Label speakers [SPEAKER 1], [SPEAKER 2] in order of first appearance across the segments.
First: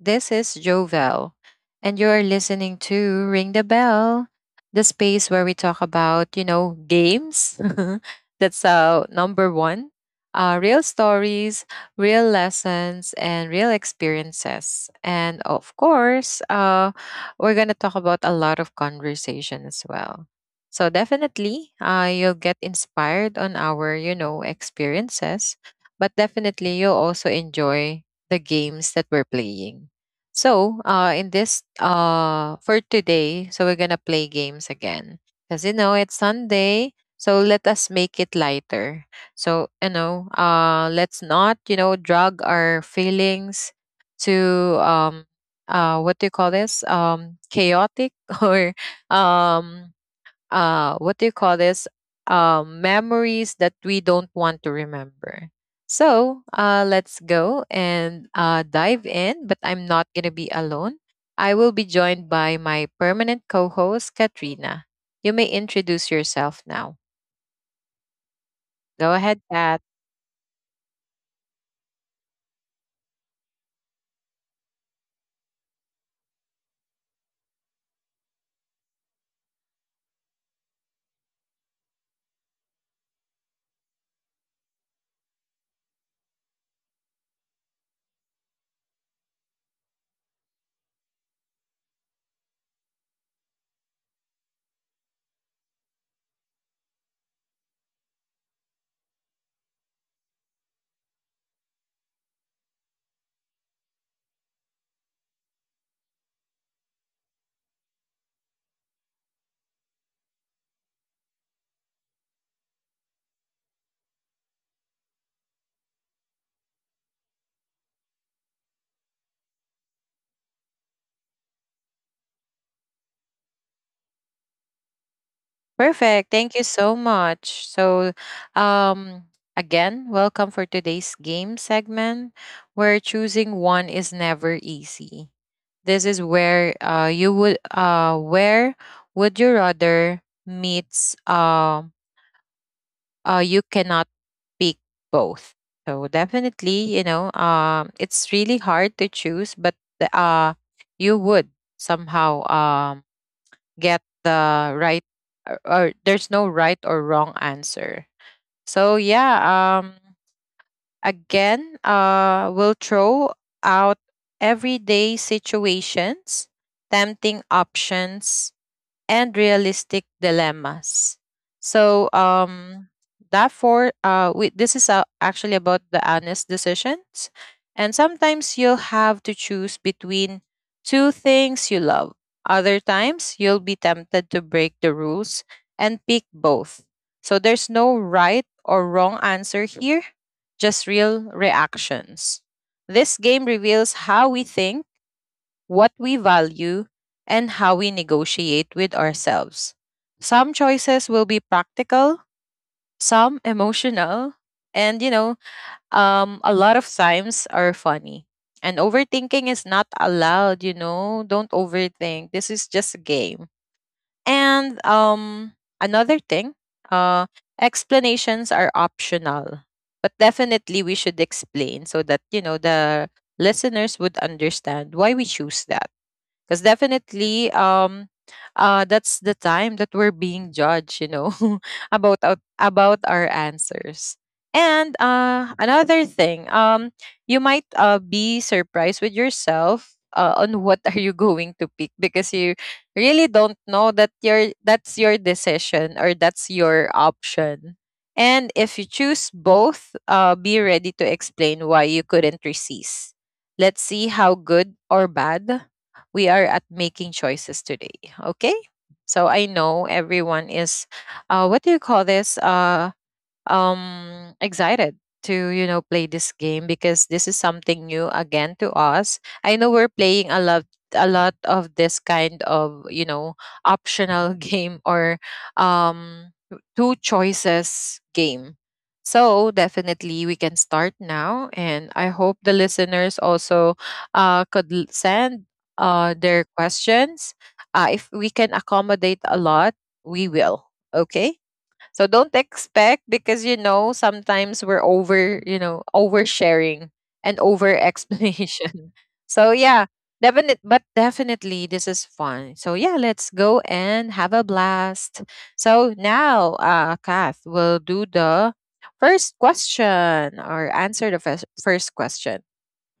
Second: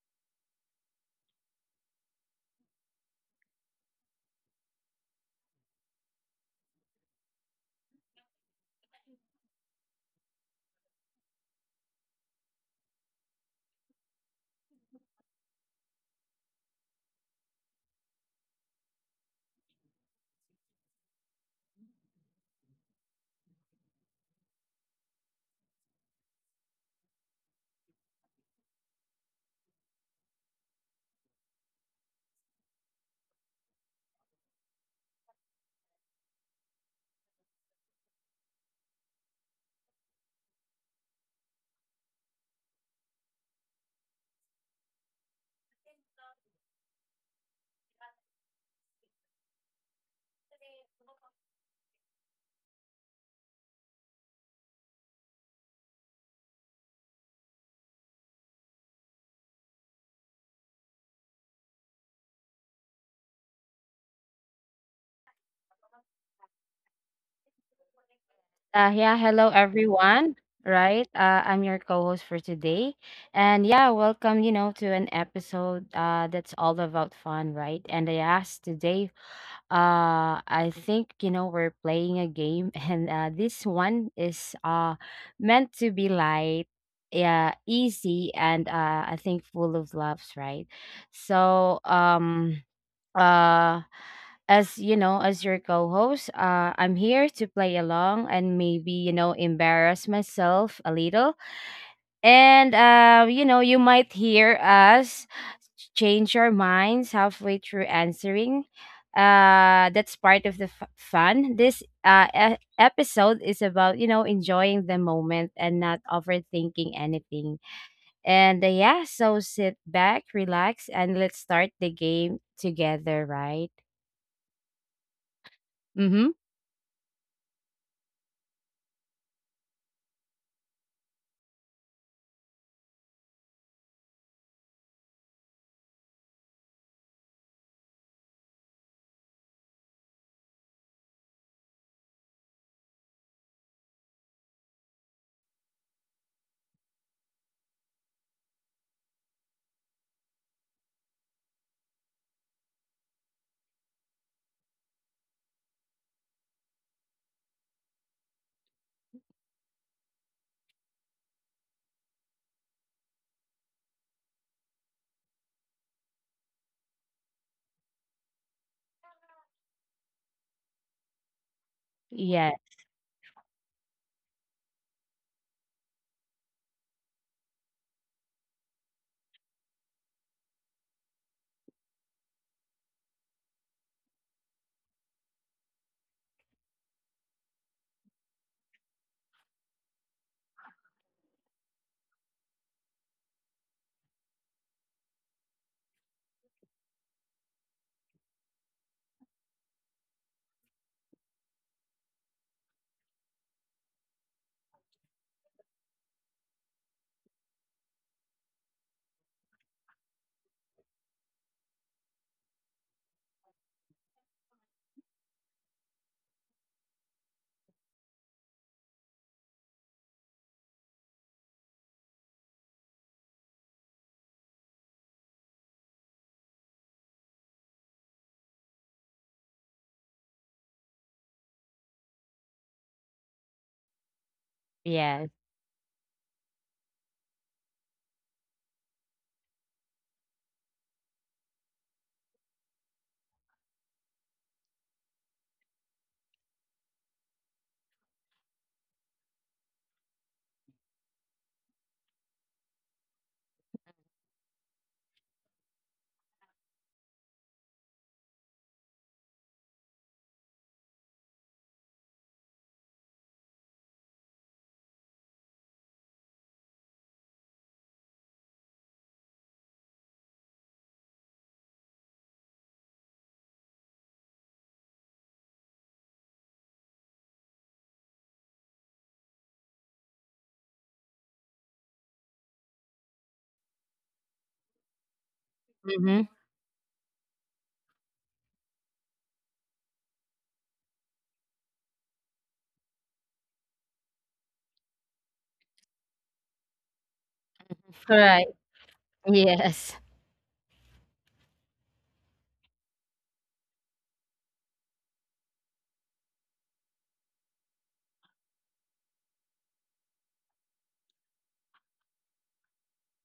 [SPEAKER 1] This is Jovel. And you're listening to Ring the Bell, the space where we talk about, games. That's number one. Real stories, real lessons, and real experiences. And of course, we're going to talk about a lot of conversation as well. So definitely, you'll get inspired on our, experiences, but definitely you'll also enjoy the games that we're playing. So, for today, so we're gonna play games again because you know it's Sunday. So let us make it lighter. So let's not, drag our feelings to what do you call this? Chaotic or um what do you call this? Memories that we don't want to remember. So let's go and dive in, but I'm not gonna be alone. I will be joined by my permanent co-host, Katrina. You may introduce yourself now.
[SPEAKER 2] Yeah,
[SPEAKER 1] Go
[SPEAKER 2] Hello
[SPEAKER 1] ahead, Pat.
[SPEAKER 2] everyone. Right, I'm your co-host for today, and yeah, welcome. To an episode that's all about fun, right? And I asked today, I think you know we're playing a game, and this one is meant to be light, yeah, easy, and I think full of laughs, right? So um uh as you know, as your co-host, I'm here to play along and maybe you know embarrass myself a little, and you know you might hear us change our minds halfway through answering. That's part of the fun. This episode is about you know enjoying the moment and not overthinking anything. And yeah, so sit back, relax, and let's start the game together, right? Mm-hmm.
[SPEAKER 1] Perfect. Thank you so much. So, um, again, welcome for today's game segment where choosing one is never easy. This is where you would where would you rather meets you cannot pick both. So definitely, it's really hard to choose, but the, uh, you would somehow get the right or there's no right or wrong answer. So yeah, um again, we'll throw out everyday situations, tempting options, and realistic dilemmas. So,
[SPEAKER 2] Yeah.
[SPEAKER 1] therefore, this is actually about the honest decisions. And sometimes you'll have to choose between two things you love. Other times, you'll be tempted to break the rules and pick both. So, there's no right or wrong answer here, just real reactions. This game reveals how we think, what we value, and how we negotiate with ourselves. Some choices will be practical, some emotional, and you know, a lot of times are funny. And overthinking is not allowed, you know. Don't overthink. This is just a game. And another thing, uh explanations are optional. But definitely we should explain so that, you know, the listeners would understand why we choose that because definitely that's the time that we're being judged, you know about about our answers. And
[SPEAKER 2] Yes.
[SPEAKER 1] another thing, you might be surprised with yourself on what are you going to pick because you really don't know that your that's your decision or that's your option. And if you choose both, be ready to explain why you couldn't resist. Let's see how good or bad we are at making choices today. Okay. So I know everyone is, what do you call this? Excited to you know play this game because this is something new again to us. I know we're playing a lot of this kind of, you know, optional game, or um two choices game. So definitely we can start now, and I hope the listeners also could send
[SPEAKER 2] Mhm.
[SPEAKER 1] their questions. If we can accommodate a lot, we will. Okay, so don't expect because you know sometimes we're over, you know, oversharing and over
[SPEAKER 2] Right.
[SPEAKER 1] explanation. So
[SPEAKER 2] Yes.
[SPEAKER 1] yeah, definite but definitely this is fun. So yeah, let's go and have a blast. So now Kath will do the first question or answer the first question.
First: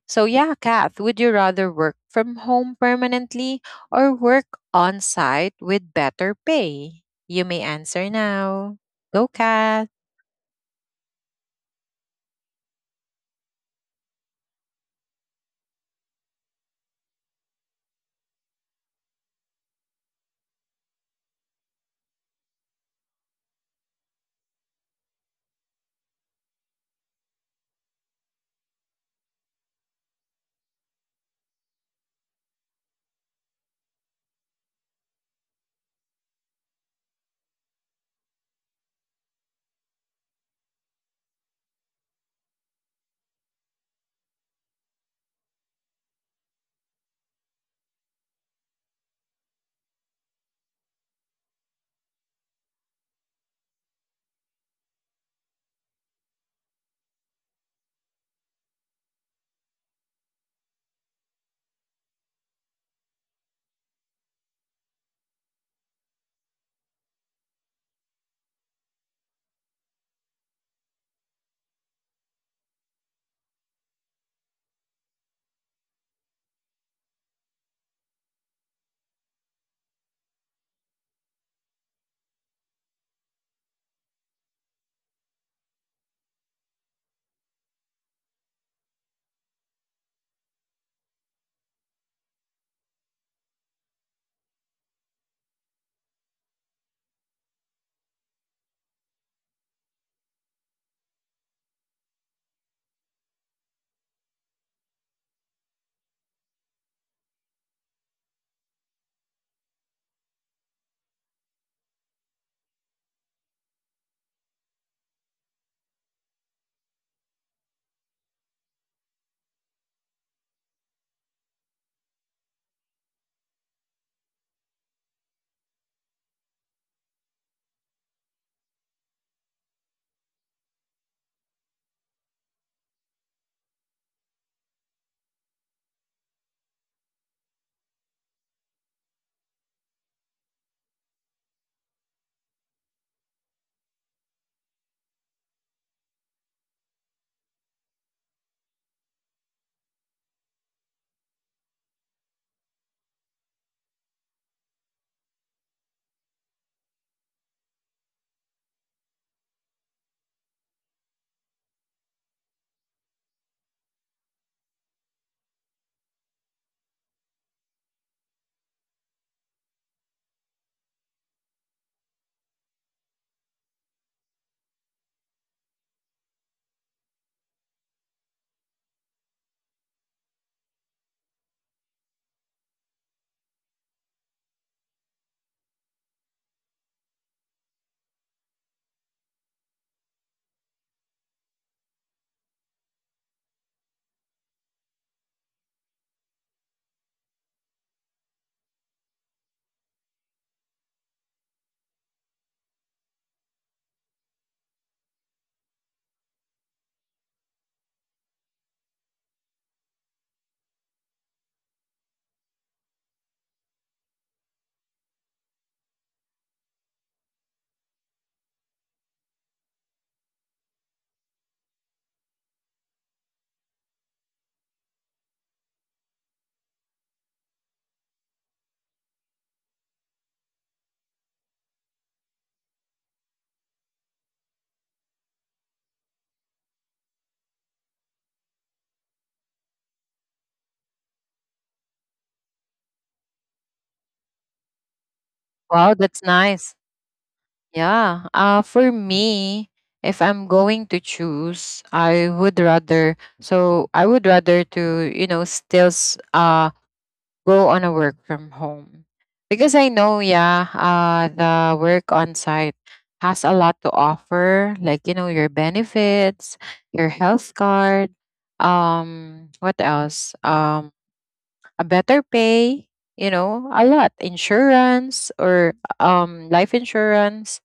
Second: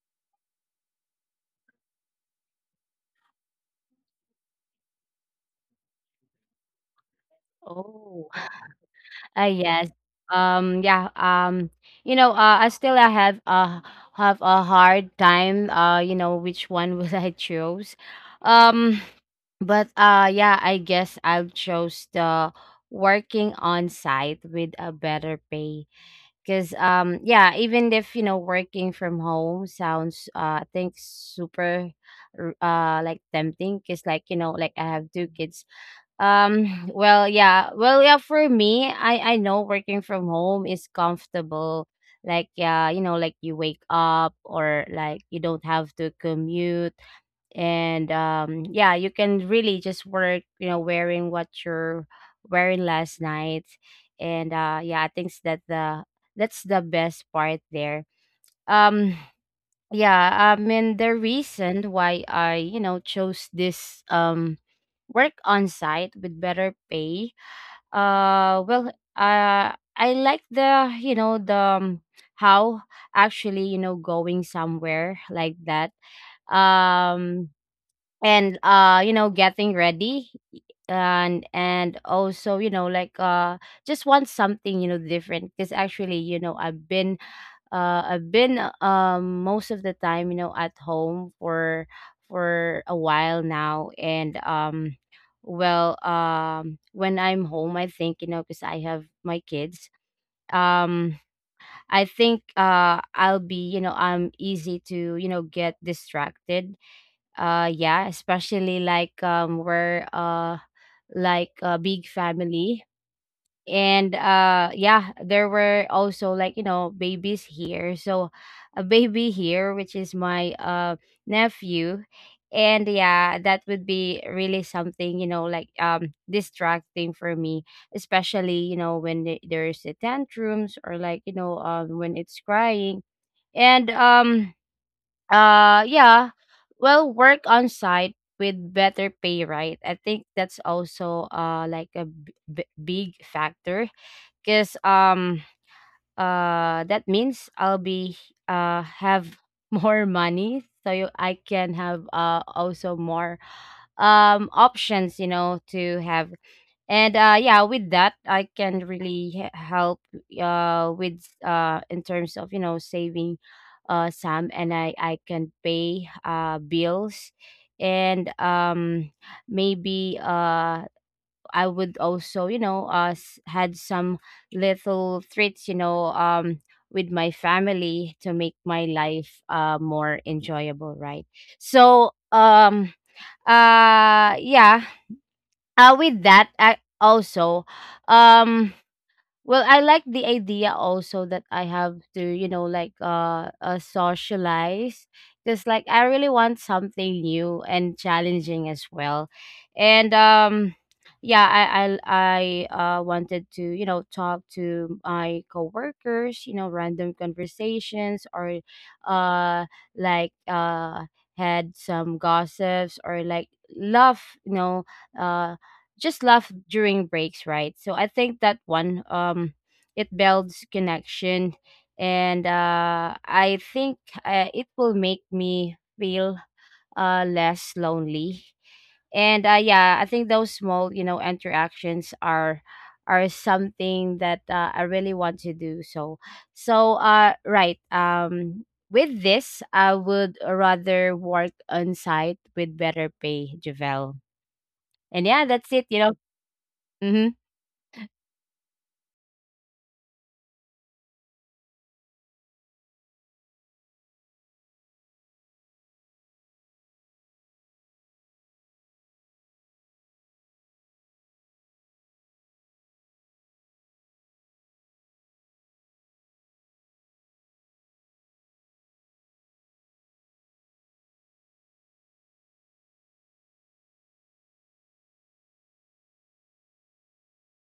[SPEAKER 1] So, yeah, Kath, would you rather work from home permanently or work on site with better pay? You may answer
[SPEAKER 2] Oh.
[SPEAKER 1] now. Go,
[SPEAKER 2] Ah,
[SPEAKER 1] Kath.
[SPEAKER 2] yes. Yeah. You know, I have a hard time you know, which one will I choose. Um, but yeah, I guess I'll choose the working on site with a better pay. Cause yeah, even if you know working from home sounds I think super like tempting, because like you know like I have two kids. Well, yeah. Well, yeah, for me, I know working from home is comfortable. Like, yeah, you know, like you wake up, or like you don't have to commute, and yeah, you can really just work, you know, wearing what you're wearing last night. And yeah, I think that the that's the best part there. Um yeah, I mean the reason why I, you know, chose this, work on site with better pay, uh, well, uh, I like, the you know, the how actually, you know, going somewhere like that. Um, and you know getting ready, and also you know like just want something you know different, because actually you know I've been, most of the time, you know, at home for a while now, and well when I'm home I think you know because I have my kids, um I think I'll be, you know, I'm easy to, you know, get distracted. Yeah, especially like we're like a big family, and yeah, there were also like, you know, babies here, so a baby here which is my nephew. And yeah, that would be really something you know like distracting for me, especially you know when there's the tantrums, or like you know when it's crying. And Yeah. Well, work on site with better pay, right? I think that's also like a big factor, because that means I'll be have more money, so I can have also more options, you know, to have. And yeah, with that I can really help with in terms of you know saving some, and I can pay bills. And maybe I would also, you know, had some little treats you know with my family, to make my life more enjoyable, right? so um yeah. With that I also, um well, I like the idea also that I have to you know like socialize, because like I really want something new and challenging as well. And yeah, I wanted to you know talk to my coworkers, you know, random conversations, or uh like uh had some gossips, or like love you know, uh just laugh during breaks, right? So I think that one, it builds connection, and I think it will make me feel less lonely. And yeah, I think those small, you know, interactions are something that I really want to do. So right, with this, I would rather work on site with better pay, Javel. And yeah, that's it,
[SPEAKER 1] Wow,
[SPEAKER 2] you know.
[SPEAKER 1] that's nice.
[SPEAKER 2] Hmm.
[SPEAKER 1] Yeah. For me, if I'm going to choose, I would rather. So I would rather to you know still go on a work from home because I know, yeah, the work on site has a lot to offer, like you know your benefits, your health card, what else? A better pay, you know, a lot, insurance, or life insurance,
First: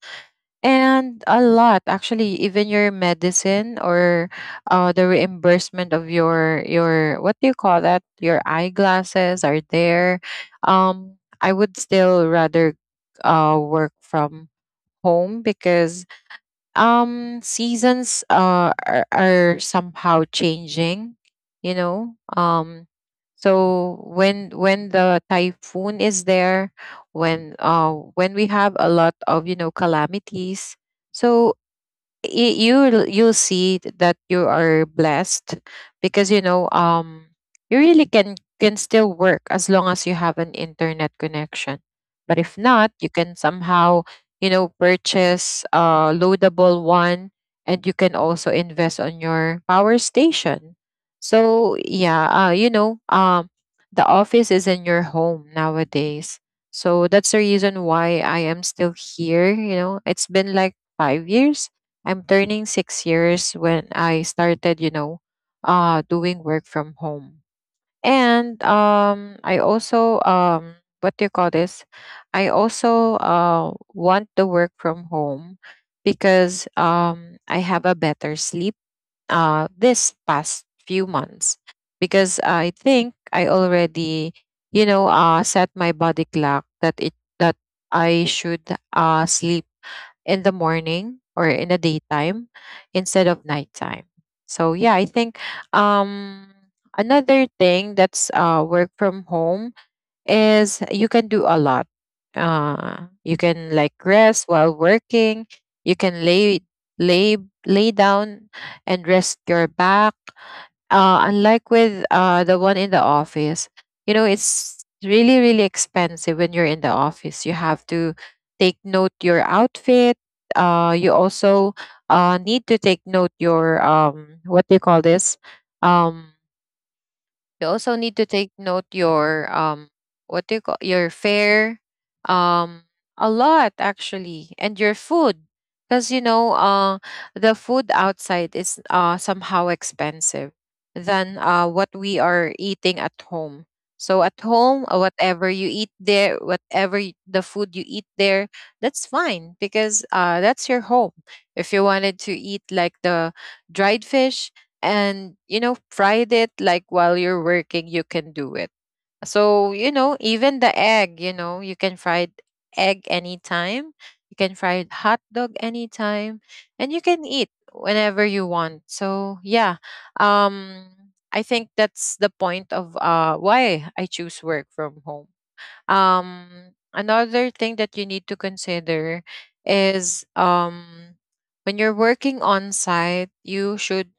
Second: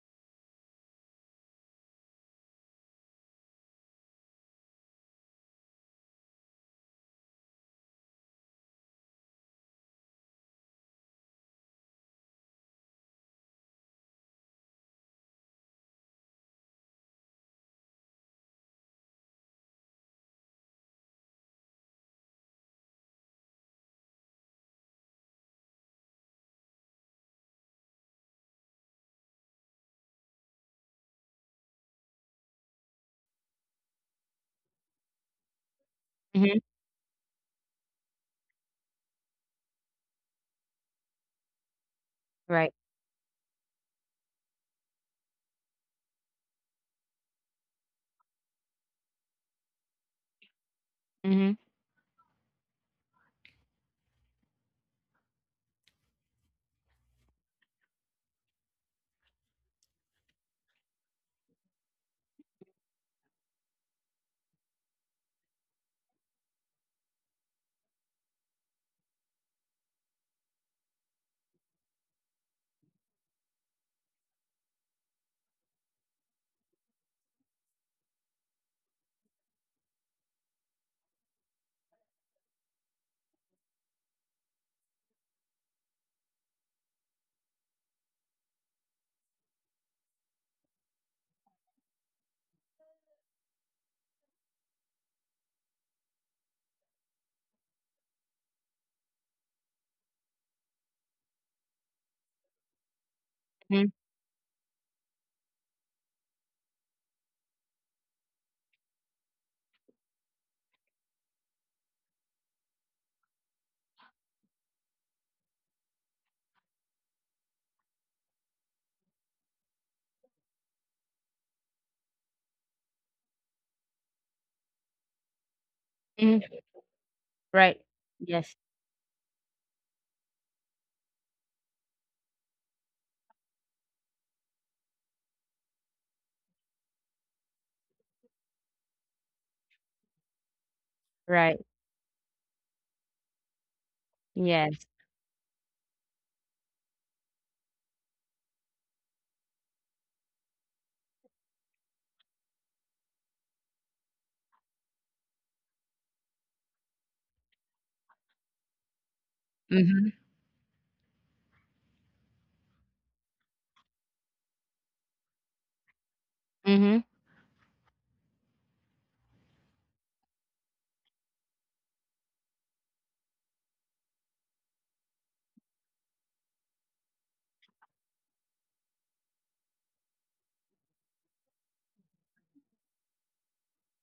[SPEAKER 1] and a lot, actually, even your medicine or the reimbursement of your, what do you call that, your eyeglasses are there. I would still rather work from home because seasons are somehow changing, you know. So when the typhoon is there, when we have a lot of you know calamities, so you you'll see that you are blessed because you know
[SPEAKER 2] Mhm.
[SPEAKER 1] you really can still work as long as you have an internet connection. But if
[SPEAKER 2] Right.
[SPEAKER 1] not, you can somehow you know purchase a loadable one, and you can also invest on your power station.
[SPEAKER 2] Mhm.
[SPEAKER 1] So yeah, you know the office is in your home nowadays. So that's the reason why I am still here. You know, it's been like 5 years. I'm turning 6 years when I started, you know, doing work from home. And I also, what do you call this? I also want the work from home because I have a better sleep this past few months. Because I think I already, you know, set my body clock that I should sleep in the morning or in the daytime instead of nighttime. So yeah, I think um another thing that's work from home is you can do a lot. You can like
[SPEAKER 2] Mhm.
[SPEAKER 1] rest while working, you can lay lay down and rest your back, unlike with the one in the office. You know, it's really, really expensive when you're in the office. You have to take note your outfit. You also need to take note your what do you call this? Um,
[SPEAKER 2] Mhm.
[SPEAKER 1] you
[SPEAKER 2] Right.
[SPEAKER 1] also need to take
[SPEAKER 2] Yes.
[SPEAKER 1] note your what do you call, your fare, um a lot actually, and your food, because you know the food outside is somehow expensive than
[SPEAKER 2] Right.
[SPEAKER 1] what we are eating at home. So at
[SPEAKER 2] Yes.
[SPEAKER 1] home, whatever you eat there, whatever the food you eat there, that's fine because that's your home. If you wanted to eat like the dried fish and you know fried it like while you're working, you can do it. So you know
[SPEAKER 2] Mhm.
[SPEAKER 1] even the egg, you know, you can fry egg anytime, you can fry hot dog anytime, and you
[SPEAKER 2] Mhm.
[SPEAKER 1] can eat whenever you want. So yeah, um I think that's the point of why I choose work from home. um Another thing that you need to consider is when you're working on site, you should,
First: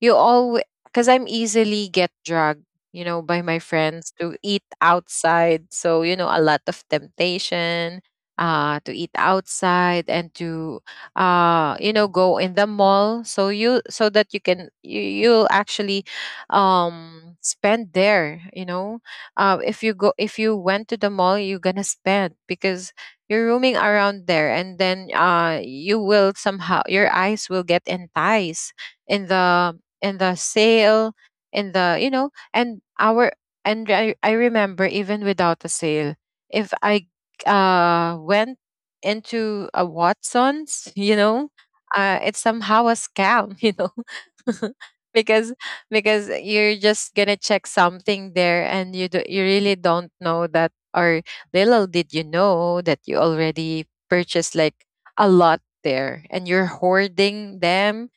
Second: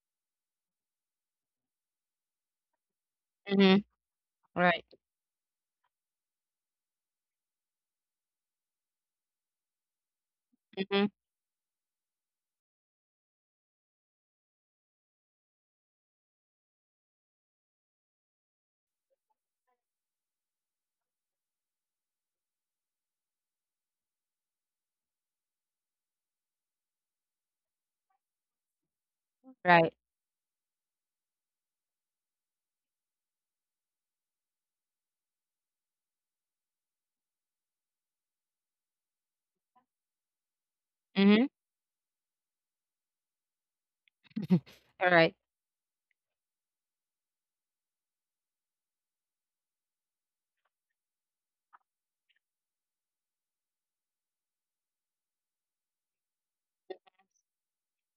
[SPEAKER 1] you always, because I'm easily get dragged, you know, by my
[SPEAKER 2] Mhm.
[SPEAKER 1] friends to eat
[SPEAKER 2] Right.
[SPEAKER 1] outside, so you know a lot of temptation to eat outside and to
[SPEAKER 2] Mhm.
[SPEAKER 1] you know go in the mall so you so that you can you'll actually um spend there you know. If you go, if you went to the mall, you're gonna spend because you're roaming around there, and then you will somehow your eyes will get enticed in the
[SPEAKER 2] Right.
[SPEAKER 1] sale, in the, you know, and I, remember, even without a sale, if I went into a Watson's you
[SPEAKER 2] Mhm.
[SPEAKER 1] know, it's somehow a scam you know
[SPEAKER 2] All right.
[SPEAKER 1] because you're just gonna check something there and you really don't know that, or little did you know that you already purchased like a lot there and you're hoarding them,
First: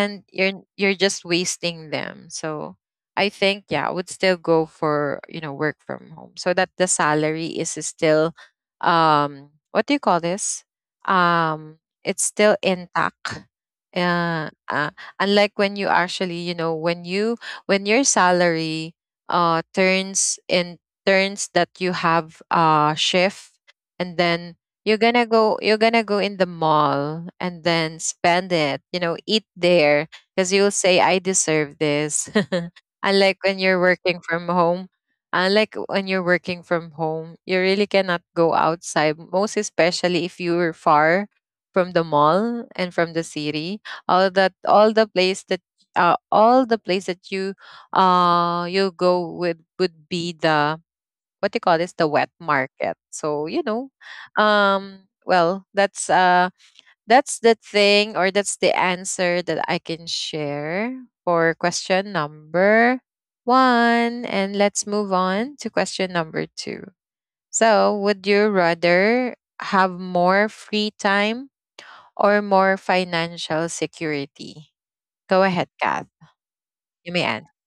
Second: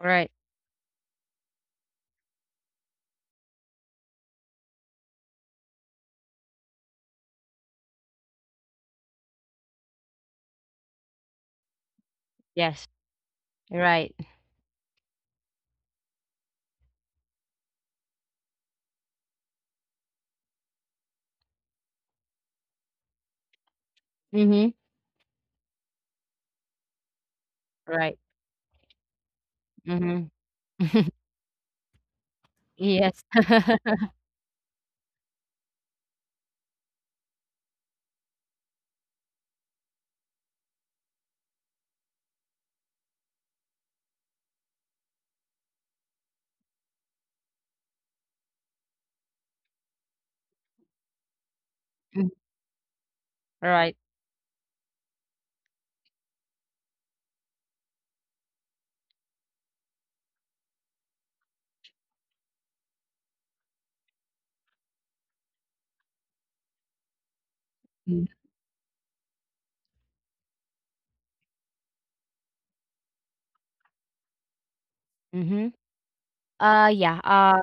[SPEAKER 2] All right.
[SPEAKER 1] you're just wasting them. So I think, yeah, I would still go for you know work from home so that the salary is still what do you call this, um it's still
[SPEAKER 2] Yes.
[SPEAKER 1] intact,
[SPEAKER 2] Right.
[SPEAKER 1] uh, unlike when you actually you know when you when your salary uh turns in turns, that you have a shift, and
[SPEAKER 2] Mhm.
[SPEAKER 1] then you're gonna go, you're gonna go in the mall and
[SPEAKER 2] Right.
[SPEAKER 1] then spend it, you know eat there,
[SPEAKER 2] Mhm.
[SPEAKER 1] because you'll say I deserve this.
[SPEAKER 2] Yes.
[SPEAKER 1] Unlike when you're working from home, you really cannot go outside, most especially if you are far from the mall and from the city. All the place that, all the place that you, you go with would be the what do you call this, the
[SPEAKER 2] All right.
[SPEAKER 1] wet market. So you know,
[SPEAKER 2] Right.
[SPEAKER 1] well, that's the thing or that's the answer that I can share for question number one. And let's move on to question number two. So, would
[SPEAKER 2] Mhm.
[SPEAKER 1] you rather have more free time or more financial security? Go ahead,
[SPEAKER 2] Mhm.
[SPEAKER 1] Kath. You may
[SPEAKER 2] Yeah.
[SPEAKER 1] answer.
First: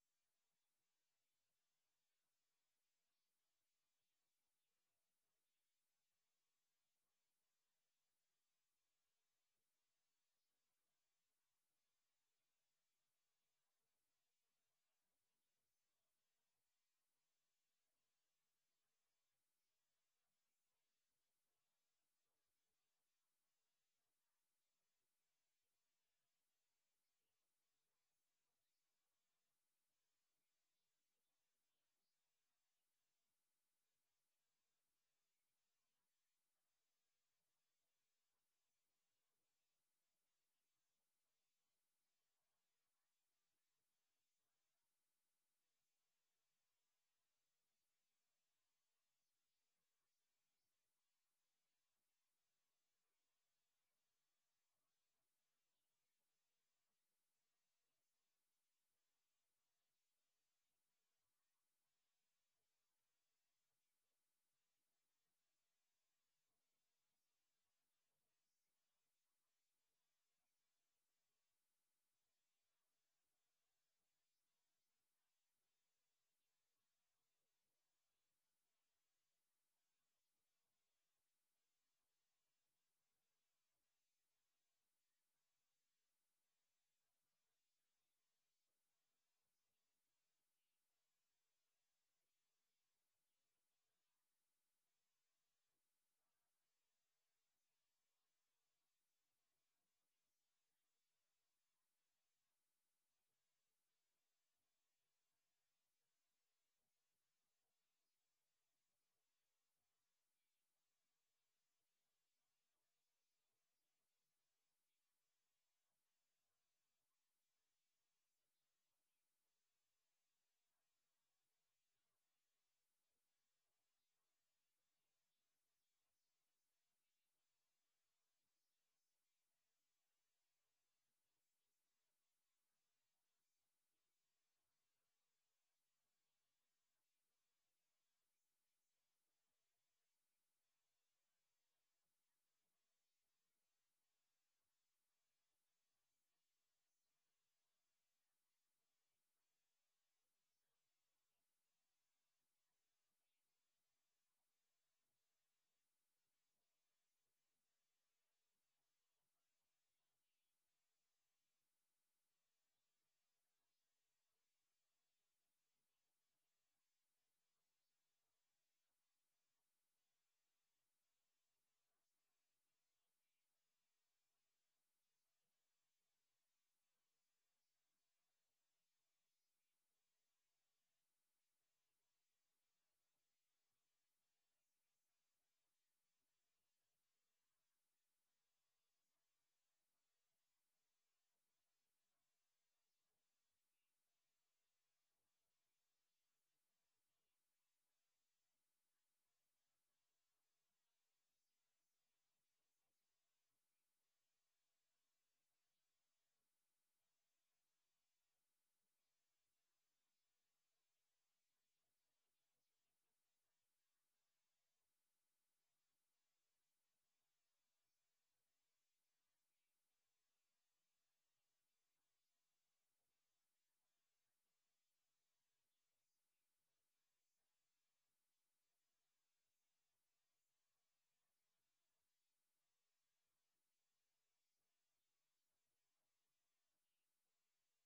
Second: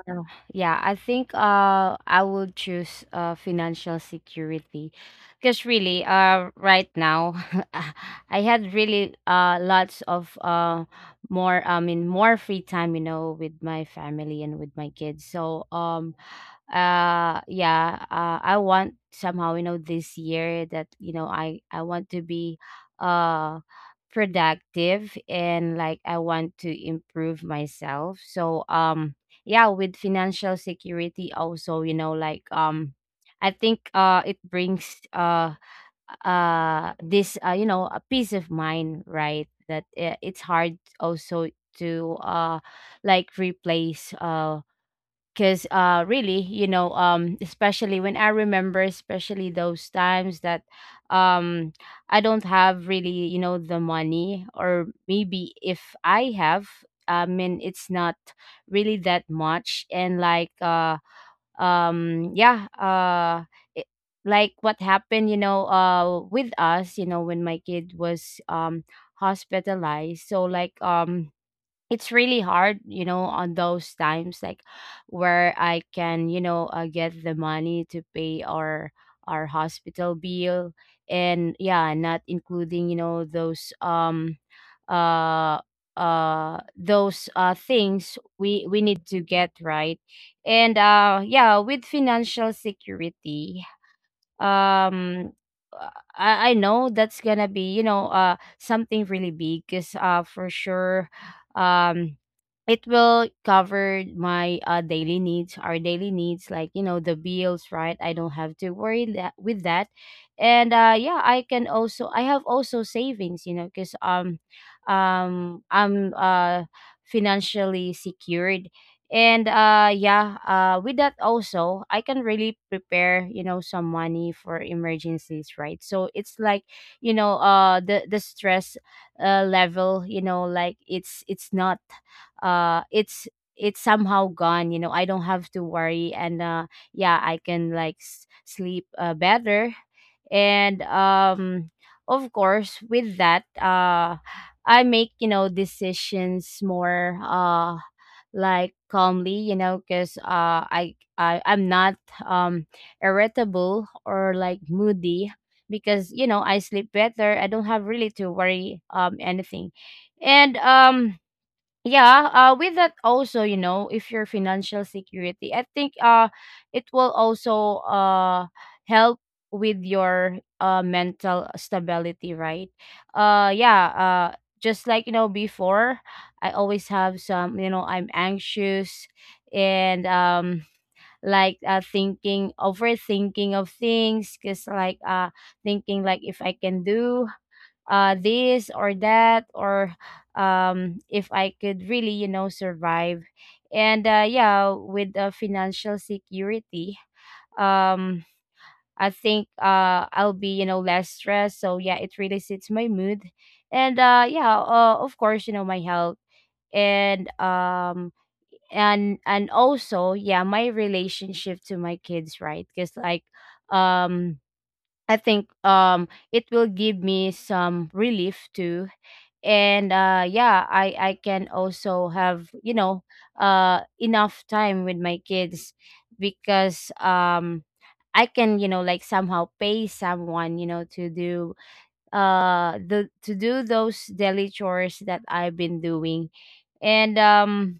[SPEAKER 2] Yeah. I think I would choose financial security, because really right now, I had really lots of more I mean more free time you know with my family and with my kids. So yeah, I want somehow you know this year that you know I want to be uh productive, and like I want to improve myself. Yeah, with financial security also you know like I think it brings this you know, a peace of mind, right, that it's hard also to like replace, because really you know especially when I remember, especially those times that um I don't have really you know the money, or maybe if I have, I mean it's not really that much, and like yeah, it, like what happened you know with us, you know, when my kid was hospitalized. So like it's really hard you know on those times, like where I can you know get the money to pay our hospital bill. And yeah, not including you know uh those things we need to get, right? And yeah, with financial security, um uh, I know that's gonna be you know something really big, because for sure, um it will cover my daily needs, our daily needs, like you know the bills, right? I don't have to worry that with that. And yeah, I can also I have also savings you know because I'm financially secured. And yeah, with that also I can really prepare you know some money for emergencies, right? So it's like you know the stress level, you know, like it's not it's it's somehow gone, you know. I don't have to worry. And yeah, I can like sleep better. And of course with that I make you know decisions more like calmly, you know, because I'm not um irritable or like moody, because you know I sleep better. I don't have really to worry anything. And yeah, with that also, you know, if your financial security, I think it will also help with your mental stability, right? Yeah, uh just like you know before I always have some you know I'm anxious. And like thinking, overthinking of things, because like thinking like if I can do this or that, or if I could really you know survive. And yeah, with financial security, um I think I'll be, you know, less stressed, so yeah, it really suits my mood. And yeah, of course, you know, my health, and also yeah my relationship to my kids, right, because like um I think it will give me some relief too. And yeah, I can also have you know enough time with my kids, because I can you know like somehow pay someone you know to do the to do those daily chores that I've been doing. And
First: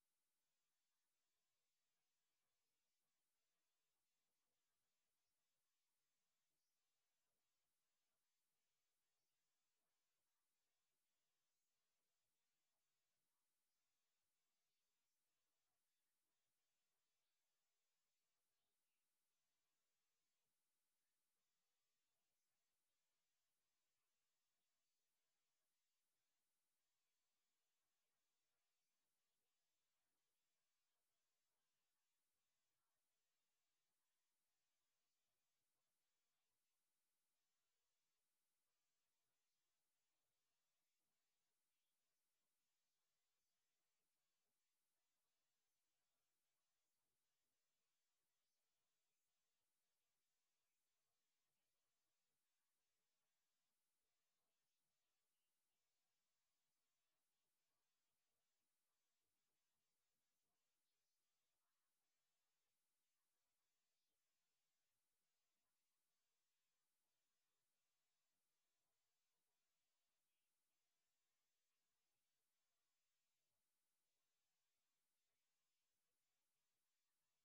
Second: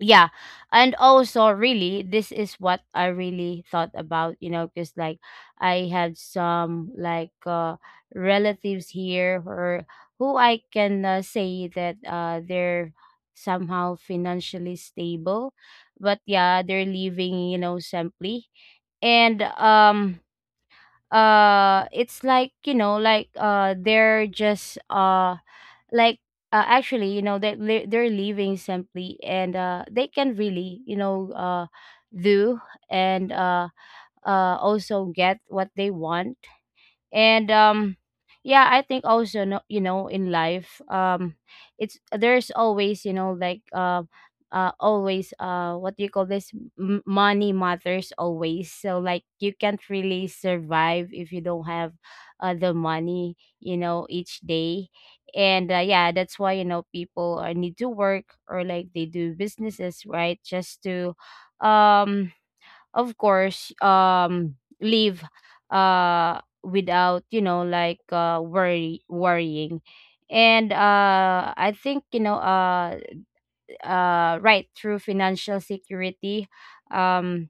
[SPEAKER 2] yeah, and also really this is what I really thought about, you know, because like I had some like relatives here, or who I can say that they're somehow financially stable, but yeah, they're living you know simply. And it's like you know like they're just like actually, you know, they're leaving simply, and they can really you know do, and also get what they want. And yeah, I think also no, you know, in life it's there's always you know like always what do you call this, money matters always, so like you can't really survive if you don't have the money you know each day. And yeah, that's why you know people need to work, or like they do businesses, right, just to um of course live without you know like worrying. And I think you know right, through financial security, um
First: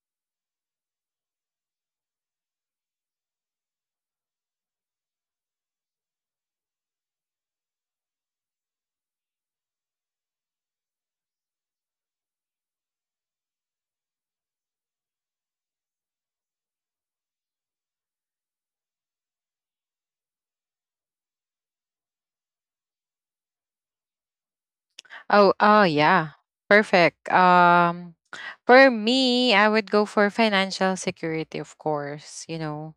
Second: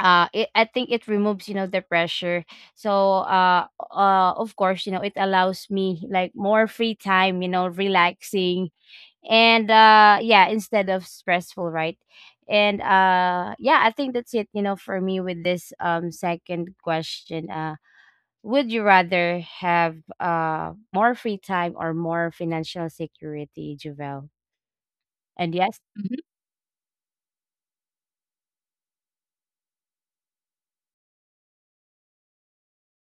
[SPEAKER 2] I think it removes you know the pressure. So of course, you know, it allows me like more free time you know relaxing, and yeah, instead of stressful, right? And yeah, I think that's it you know for me with this second question, would You rather have more free time or more financial security, Javel?
[SPEAKER 1] Oh,
[SPEAKER 2] And Yes.
[SPEAKER 1] oh
[SPEAKER 2] Mm-hmm.
[SPEAKER 1] yeah. Perfect. For me, I would go for financial security, of course, you know,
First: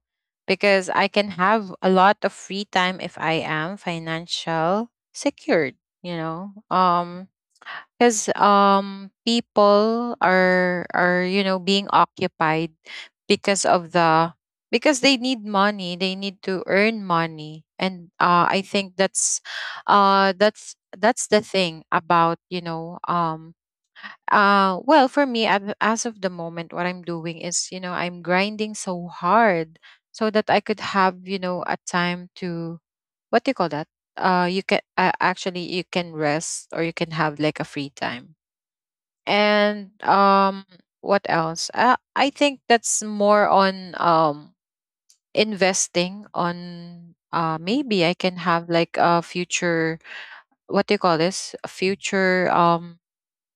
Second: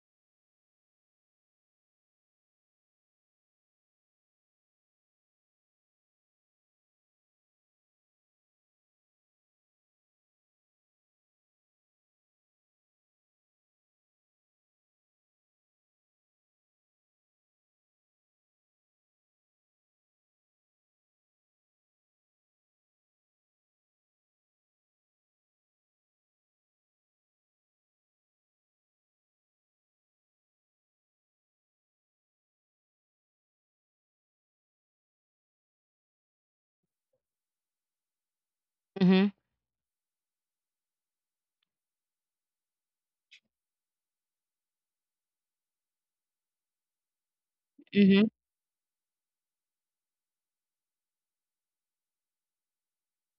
[SPEAKER 1] because I can have a lot of free time if I am financial secured, you know. Because people are being occupied because of the because they need money. They need to earn money, and I think that's the thing about well, for me, as of the moment, what I'm doing is, you know, I'm grinding so hard so that I could have, you know, a time to, what do you call that, you can, actually you can rest or you can have like a free time.
[SPEAKER 2] Mm-hmm.
[SPEAKER 1] And what else? Uh, I think that's more on, investing on, maybe I can
[SPEAKER 2] Mm-hmm.
[SPEAKER 1] have like a future, what do you call this, a future,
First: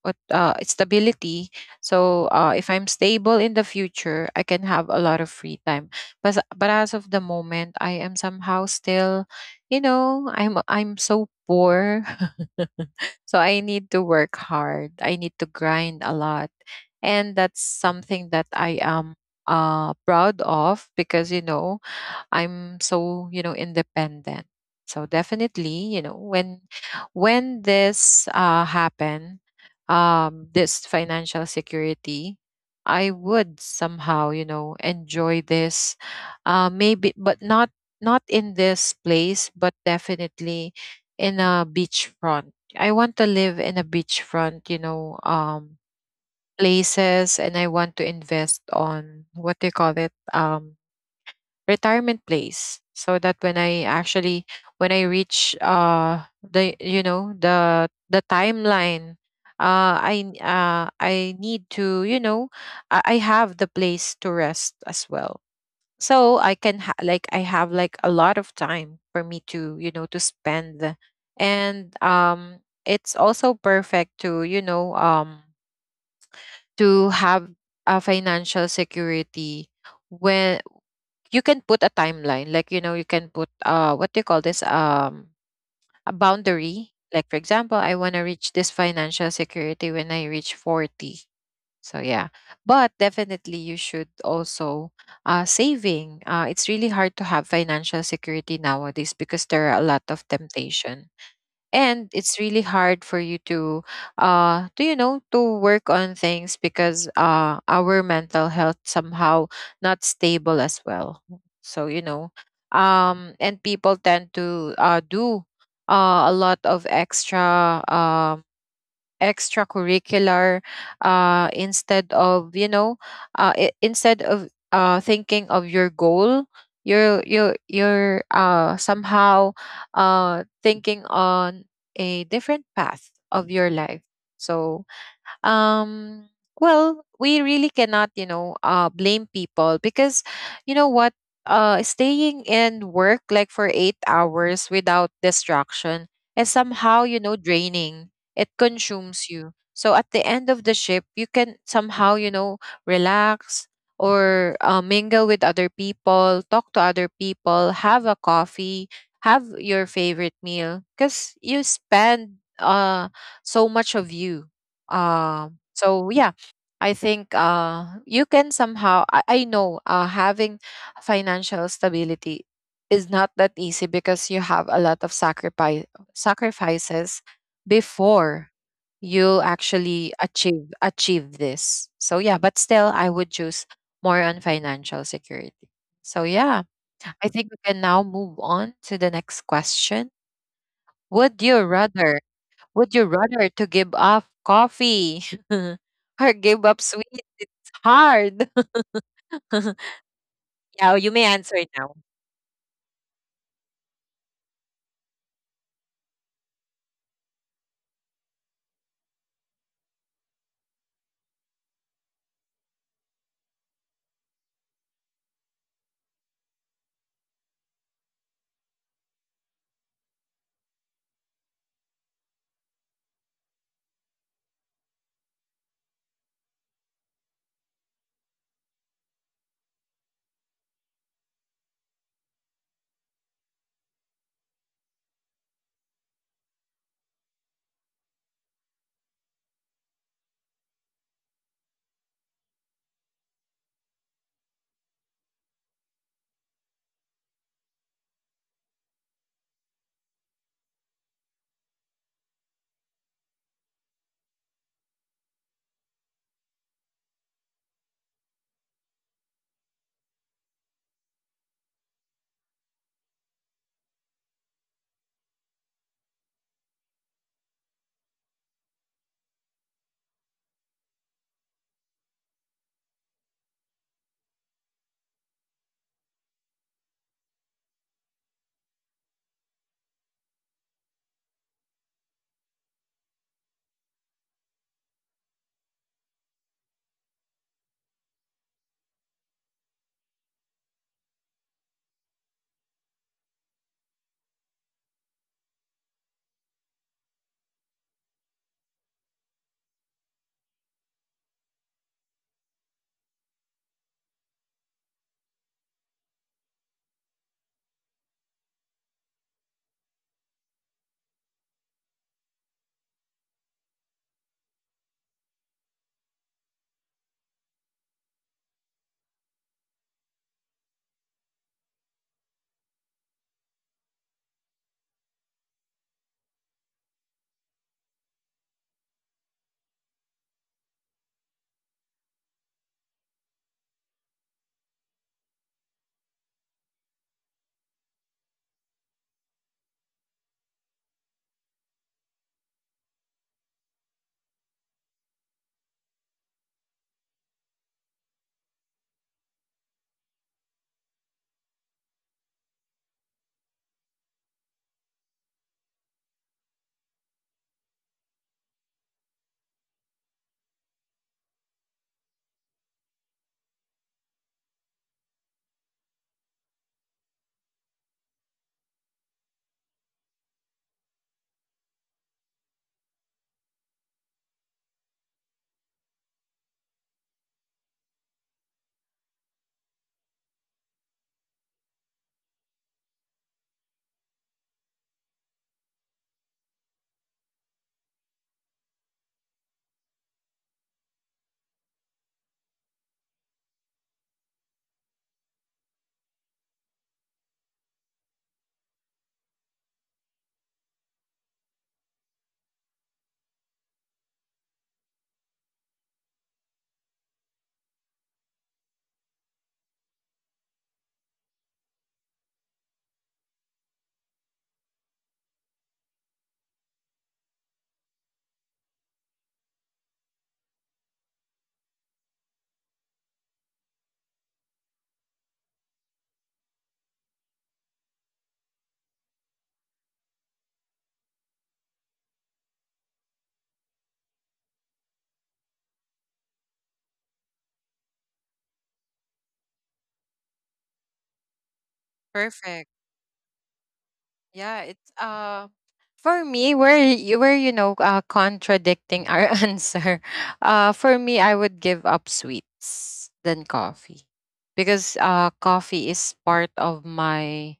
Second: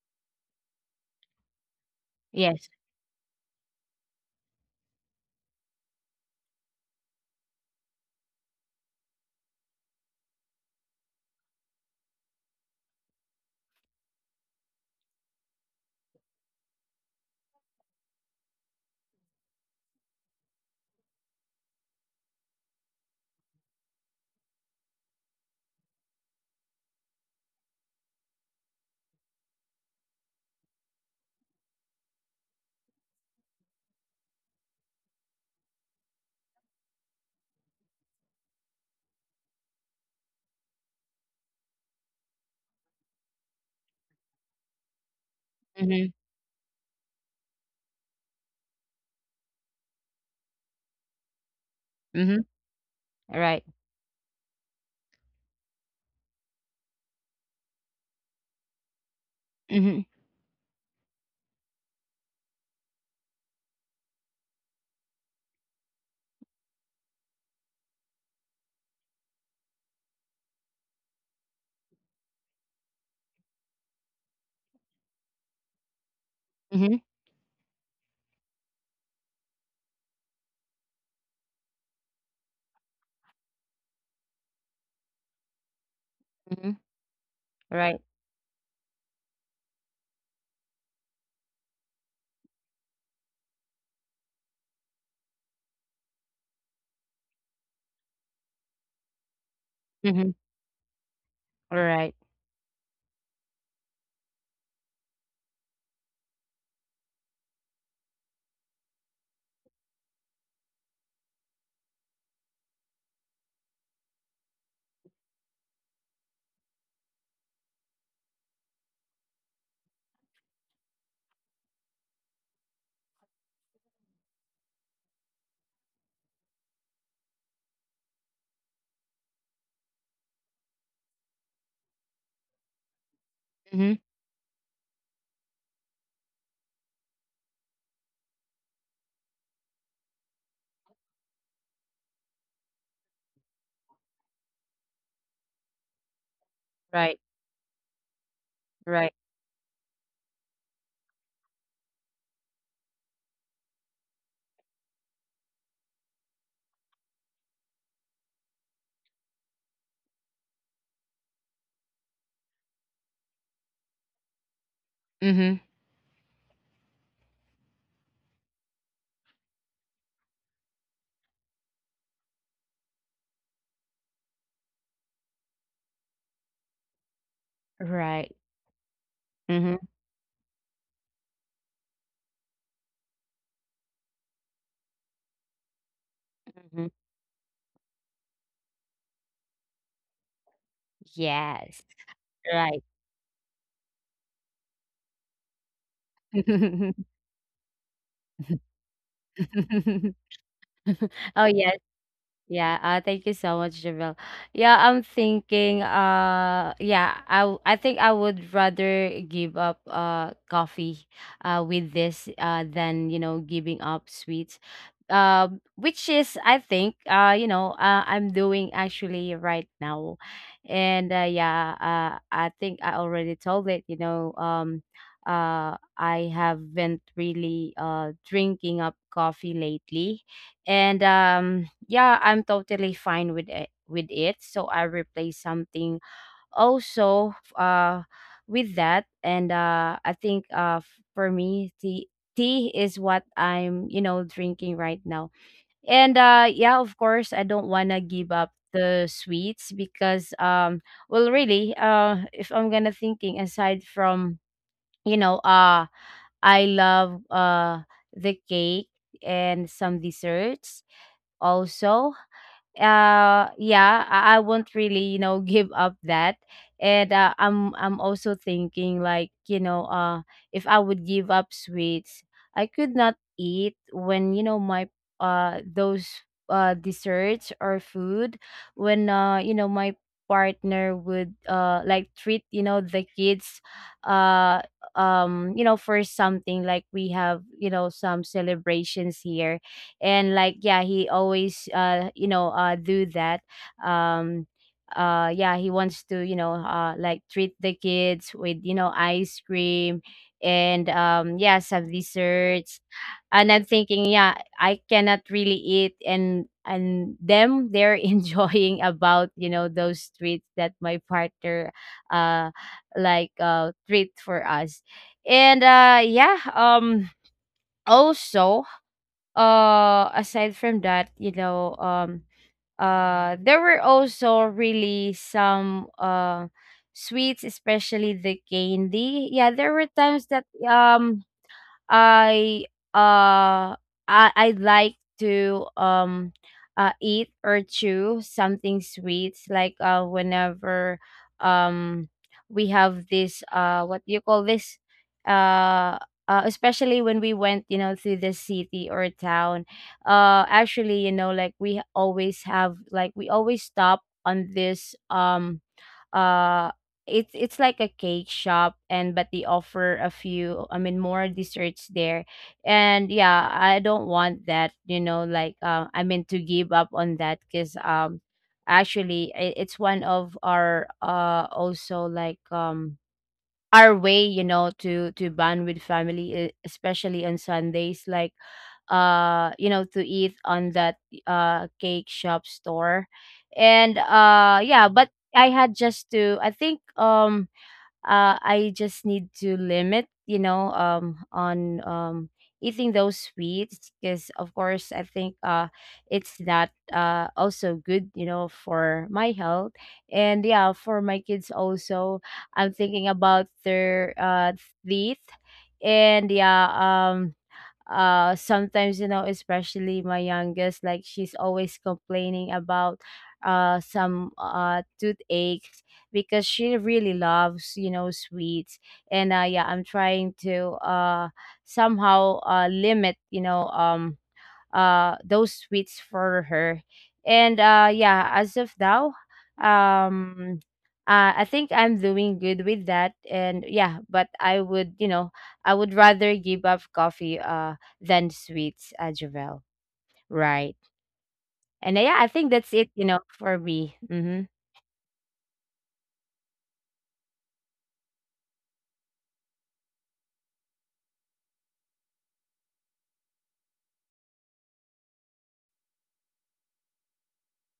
[SPEAKER 1] what stability. So if
[SPEAKER 2] Yes.
[SPEAKER 1] I'm stable in the future, I can have a lot of free time. But as of the moment, I am somehow still, you know, I'm so poor So I need to work hard. I need to grind a lot. And that's something that I am proud of, because you know, I'm so, you know, independent. So definitely, you know, when this happen, this financial security, I would somehow, you know, enjoy this, maybe, but not in this place, but definitely in a beachfront. I want to live in a beachfront, you know,
[SPEAKER 2] Mm-hmm.
[SPEAKER 1] places, and I want to invest on, what do you call it? Retirement
[SPEAKER 2] Mm-hmm.
[SPEAKER 1] place, so that
[SPEAKER 2] Right.
[SPEAKER 1] when I actually, when I reach, the you know, the timeline,
[SPEAKER 2] Mm-hmm.
[SPEAKER 1] I need to, you know, I have the place to rest as well. So I can, like I have like a lot of time for me to, you know, to spend. And it's also perfect to, you know,
[SPEAKER 2] Mm-hmm.
[SPEAKER 1] to have a financial security when you can put a timeline, like, you know, you can put, what do you call this, a
[SPEAKER 2] Mm-hmm.
[SPEAKER 1] boundary, like for example,
[SPEAKER 2] Right.
[SPEAKER 1] I want to reach this financial security when I reach 40. So yeah, but definitely you should also, saving, it's really hard to have financial security nowadays because there are a lot
[SPEAKER 2] Mm-hmm.
[SPEAKER 1] of temptation.
[SPEAKER 2] Right.
[SPEAKER 1] And it's really hard for you to, to, you know, to work on things, because our mental health somehow not stable as well. So you know, and people tend to do a lot of extra, extracurricular, instead of, you know, instead of, thinking of your goal, you're somehow thinking on a different path of your
[SPEAKER 2] Mm-hmm.
[SPEAKER 1] life. So um well, we really cannot, you know, blame people, because you know what, staying in work like for 8 hours without distraction is somehow,
[SPEAKER 2] Right.
[SPEAKER 1] you know, draining. It
[SPEAKER 2] Right.
[SPEAKER 1] consumes you, so at the end of the shift you can somehow, you know, relax, or mingle with other people, talk to other people, have a coffee, have your favorite meal, because you spend so much of you.
[SPEAKER 2] Mm-hmm.
[SPEAKER 1] So yeah, I think you can somehow. I know, having financial stability is not that easy because you have a lot of sacrifices
[SPEAKER 2] Right.
[SPEAKER 1] before you
[SPEAKER 2] Mm-hmm.
[SPEAKER 1] actually achieve this. So yeah, but still, I would choose more on financial security. So yeah,
[SPEAKER 2] Mm-hmm.
[SPEAKER 1] I think we can now move on to the next question. Would
[SPEAKER 2] Yes.
[SPEAKER 1] you rather
[SPEAKER 2] Right.
[SPEAKER 1] would you rather to give up coffee or give up sweets? It's hard. Yeah, you may
[SPEAKER 2] Oh,
[SPEAKER 1] answer
[SPEAKER 2] yes.
[SPEAKER 1] now.
[SPEAKER 2] Yeah. Thank you so much, Javel. Yeah, I'm thinking, yeah, I think I would rather give up coffee, with this, than, you know, giving up sweets. Uh, which is, I think, you know, I'm doing actually right now. And yeah, I think I already told it, you know, I haven't really drinking up coffee lately. And yeah, I'm totally fine with it, with it, so I replace something also, with that. And I think, for me, tea, tea is what I'm, you know, drinking right now. And yeah, of course I don't want to give up the sweets because, well, really, if I'm gonna thinking aside from, you know uh I love, the cake and some desserts also. Yeah, I won't really, you know, give up that. And I'm also thinking like, you know, if I would give up sweets, I could not eat when, you know, my, those, desserts or food, when, you know, my partner would, like treat, you know, the kids, uh you know, for something, like we have, you know, some celebrations here. And like, yeah, he always, you know, do that. um yeah, he wants to, you know, like treat the kids with, you know, ice cream and, yeah, some desserts. And I'm thinking, yeah, I cannot really eat and, them, they're enjoying about, you know, those treats that my partner, uh like, treat for us. And yeah, also, aside from that, you know, there were also really some, sweets, especially the candy. Yeah, there were times that, I, uh I I like to, eat or chew something sweet, like, whenever, um we have this, what do you call this, uh especially when we went, you know, through the city or town. Actually, you know, like we always have, like we always stop on this, uh it's like a cake shop, and but they offer a few, I mean more desserts there. And yeah, I don't want that, you know, like, I mean to give up on that, because, actually, I it's one of our, also like, our way, you know, to bond with family, especially on Sundays. Like you know, to eat on that cake shop store. And yeah, but I had just to, I think, I just need to limit, you know, on, eating those sweets, because of course I think, it's not, also good, you know, for my health, and yeah, for my kids also. I'm thinking about their, teeth. And yeah, sometimes, you know, especially my youngest, like she's always complaining about, some, toothaches, because she really loves, you know, sweets. And yeah, I'm trying to, somehow, limit, you know, those sweets for her. And yeah, as of now, um I think I'm doing good with that. And yeah, but I would, you know, I would rather give up coffee than sweets, Javel. Right. And yeah, I think that's it,
[SPEAKER 1] Perfect.
[SPEAKER 2] you know, for me. Mm-hmm.
[SPEAKER 1] Yeah, it's for me, where you were, you know, contradicting our answer. For me, I would give up sweets than coffee. Because coffee is part of my,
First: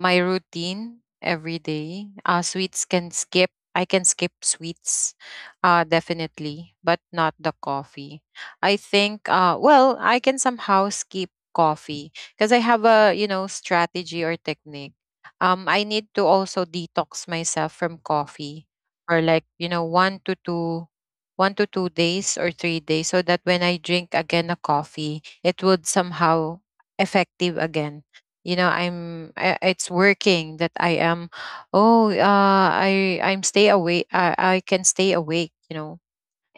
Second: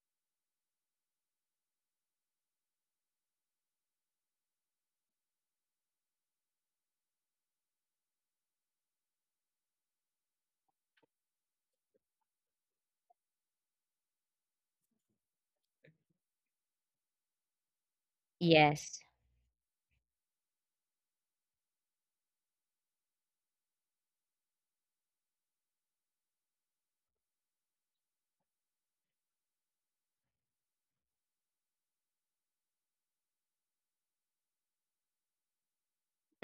[SPEAKER 1] my routine every day. Sweets can skip. I can skip sweets definitely, but not the coffee. I think well, I can somehow skip coffee because I have a, you know, strategy or technique. I need to also detox myself from coffee
[SPEAKER 2] Yes.
[SPEAKER 1] for like, you know, 1 to 2 days or 3 days, so that when I drink again a coffee, it would somehow effective again. You know, it's working, that I am, oh, I'm stay awake. I can stay awake, you know.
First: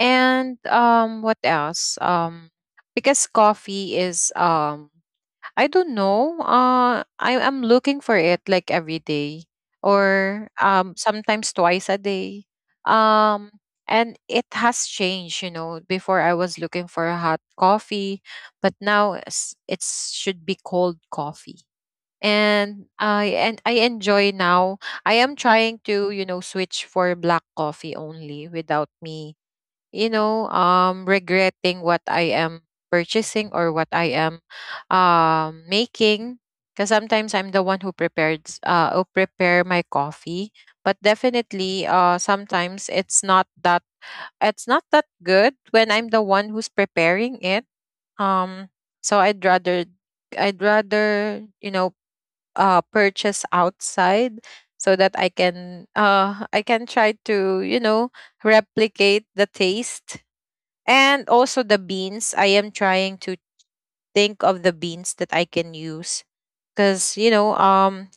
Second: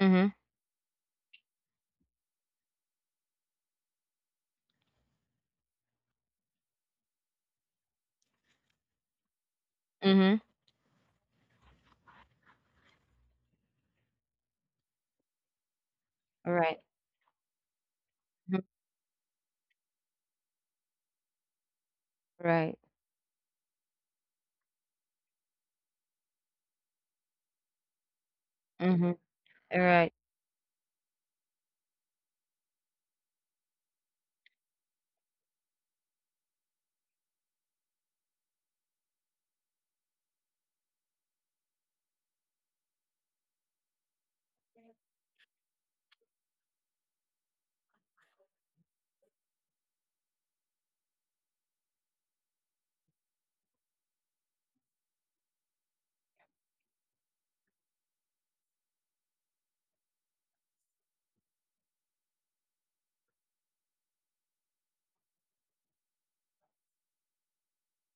[SPEAKER 2] Mm-hmm.
[SPEAKER 1] what else? Because coffee is, I don't know. I am looking for it like every day,
[SPEAKER 2] Mm-hmm.
[SPEAKER 1] or sometimes twice a day. Um, and it has changed, you know. Before I was
[SPEAKER 2] Right.
[SPEAKER 1] looking for a hot coffee,
[SPEAKER 2] Mhm.
[SPEAKER 1] but now it's, it should be cold coffee.
[SPEAKER 2] Right.
[SPEAKER 1] And I enjoy now. I am trying to, you know, switch for black coffee only without
[SPEAKER 2] Mm-hmm.
[SPEAKER 1] me,
[SPEAKER 2] Right.
[SPEAKER 1] you know, regretting what I am purchasing or what I am making. Because sometimes I'm the one who prepares, who prepare my coffee. But definitely, sometimes it's not that good when I'm the one who's preparing it. Um, so I'd rather, you know, purchase outside, so that I can, I can try to, you know, replicate the taste. And also the beans, I am trying to think of the beans that I can use, because you know, um,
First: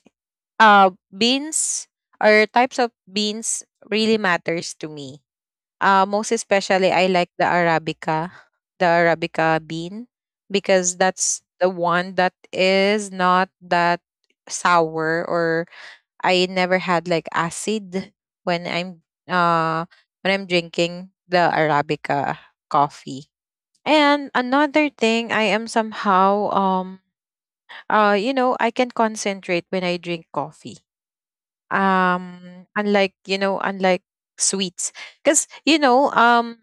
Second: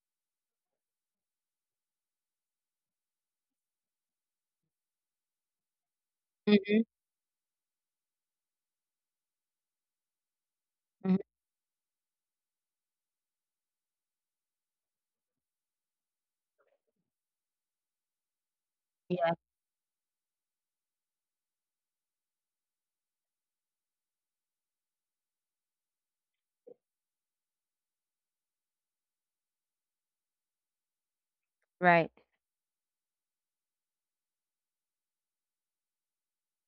[SPEAKER 1] uh, beans or types of beans really matters to me. Most
[SPEAKER 2] Mm-hmm.
[SPEAKER 1] especially, I like the arabica bean, because
[SPEAKER 2] Mm-hmm.
[SPEAKER 1] that's the one that is not that sour, or I never had like acid when I'm
[SPEAKER 2] Yeah.
[SPEAKER 1] uh when I'm drinking the arabica coffee. And another thing, I am somehow you know, I can concentrate when I drink coffee.
[SPEAKER 2] Right.
[SPEAKER 1] Unlike, you know, unlike sweets. Cuz you know,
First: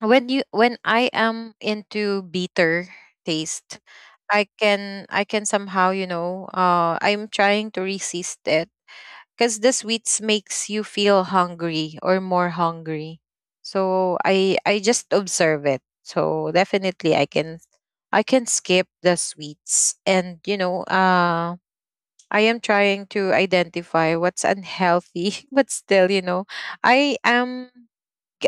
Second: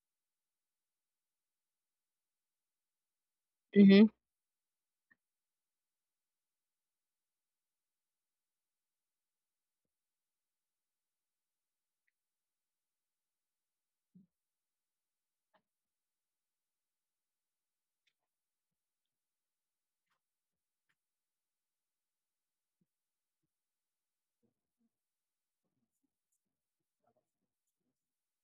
[SPEAKER 1] when you, when I am into bitter taste,
[SPEAKER 2] Mm-hmm.
[SPEAKER 1] I can somehow, you know, I'm trying to resist it, cuz the sweets makes you feel hungry or more hungry. So I just observe it. So definitely I can skip the sweets. And, you know, I am trying to identify what's unhealthy, but still, you know, I am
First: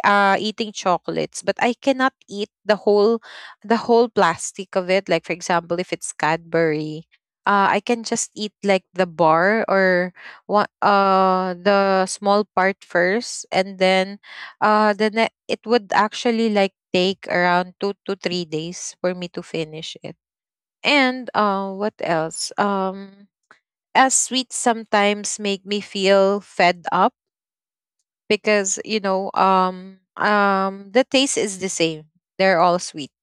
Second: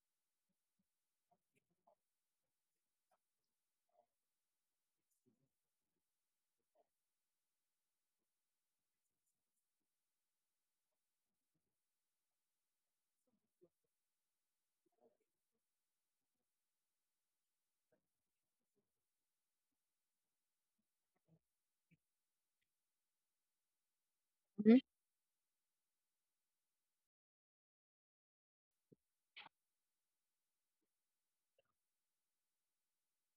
[SPEAKER 1] eating chocolates, but I cannot eat the whole plastic of it. Like, for example, if it's Cadbury, I can just eat like the bar, or what, the small part first, and then, it would actually like take around 2 to 3 days for me to finish it. And what else? As sweets
[SPEAKER 2] Mm-hmm.
[SPEAKER 1] sometimes make me feel fed up, because you know the taste is the same. They're all sweet,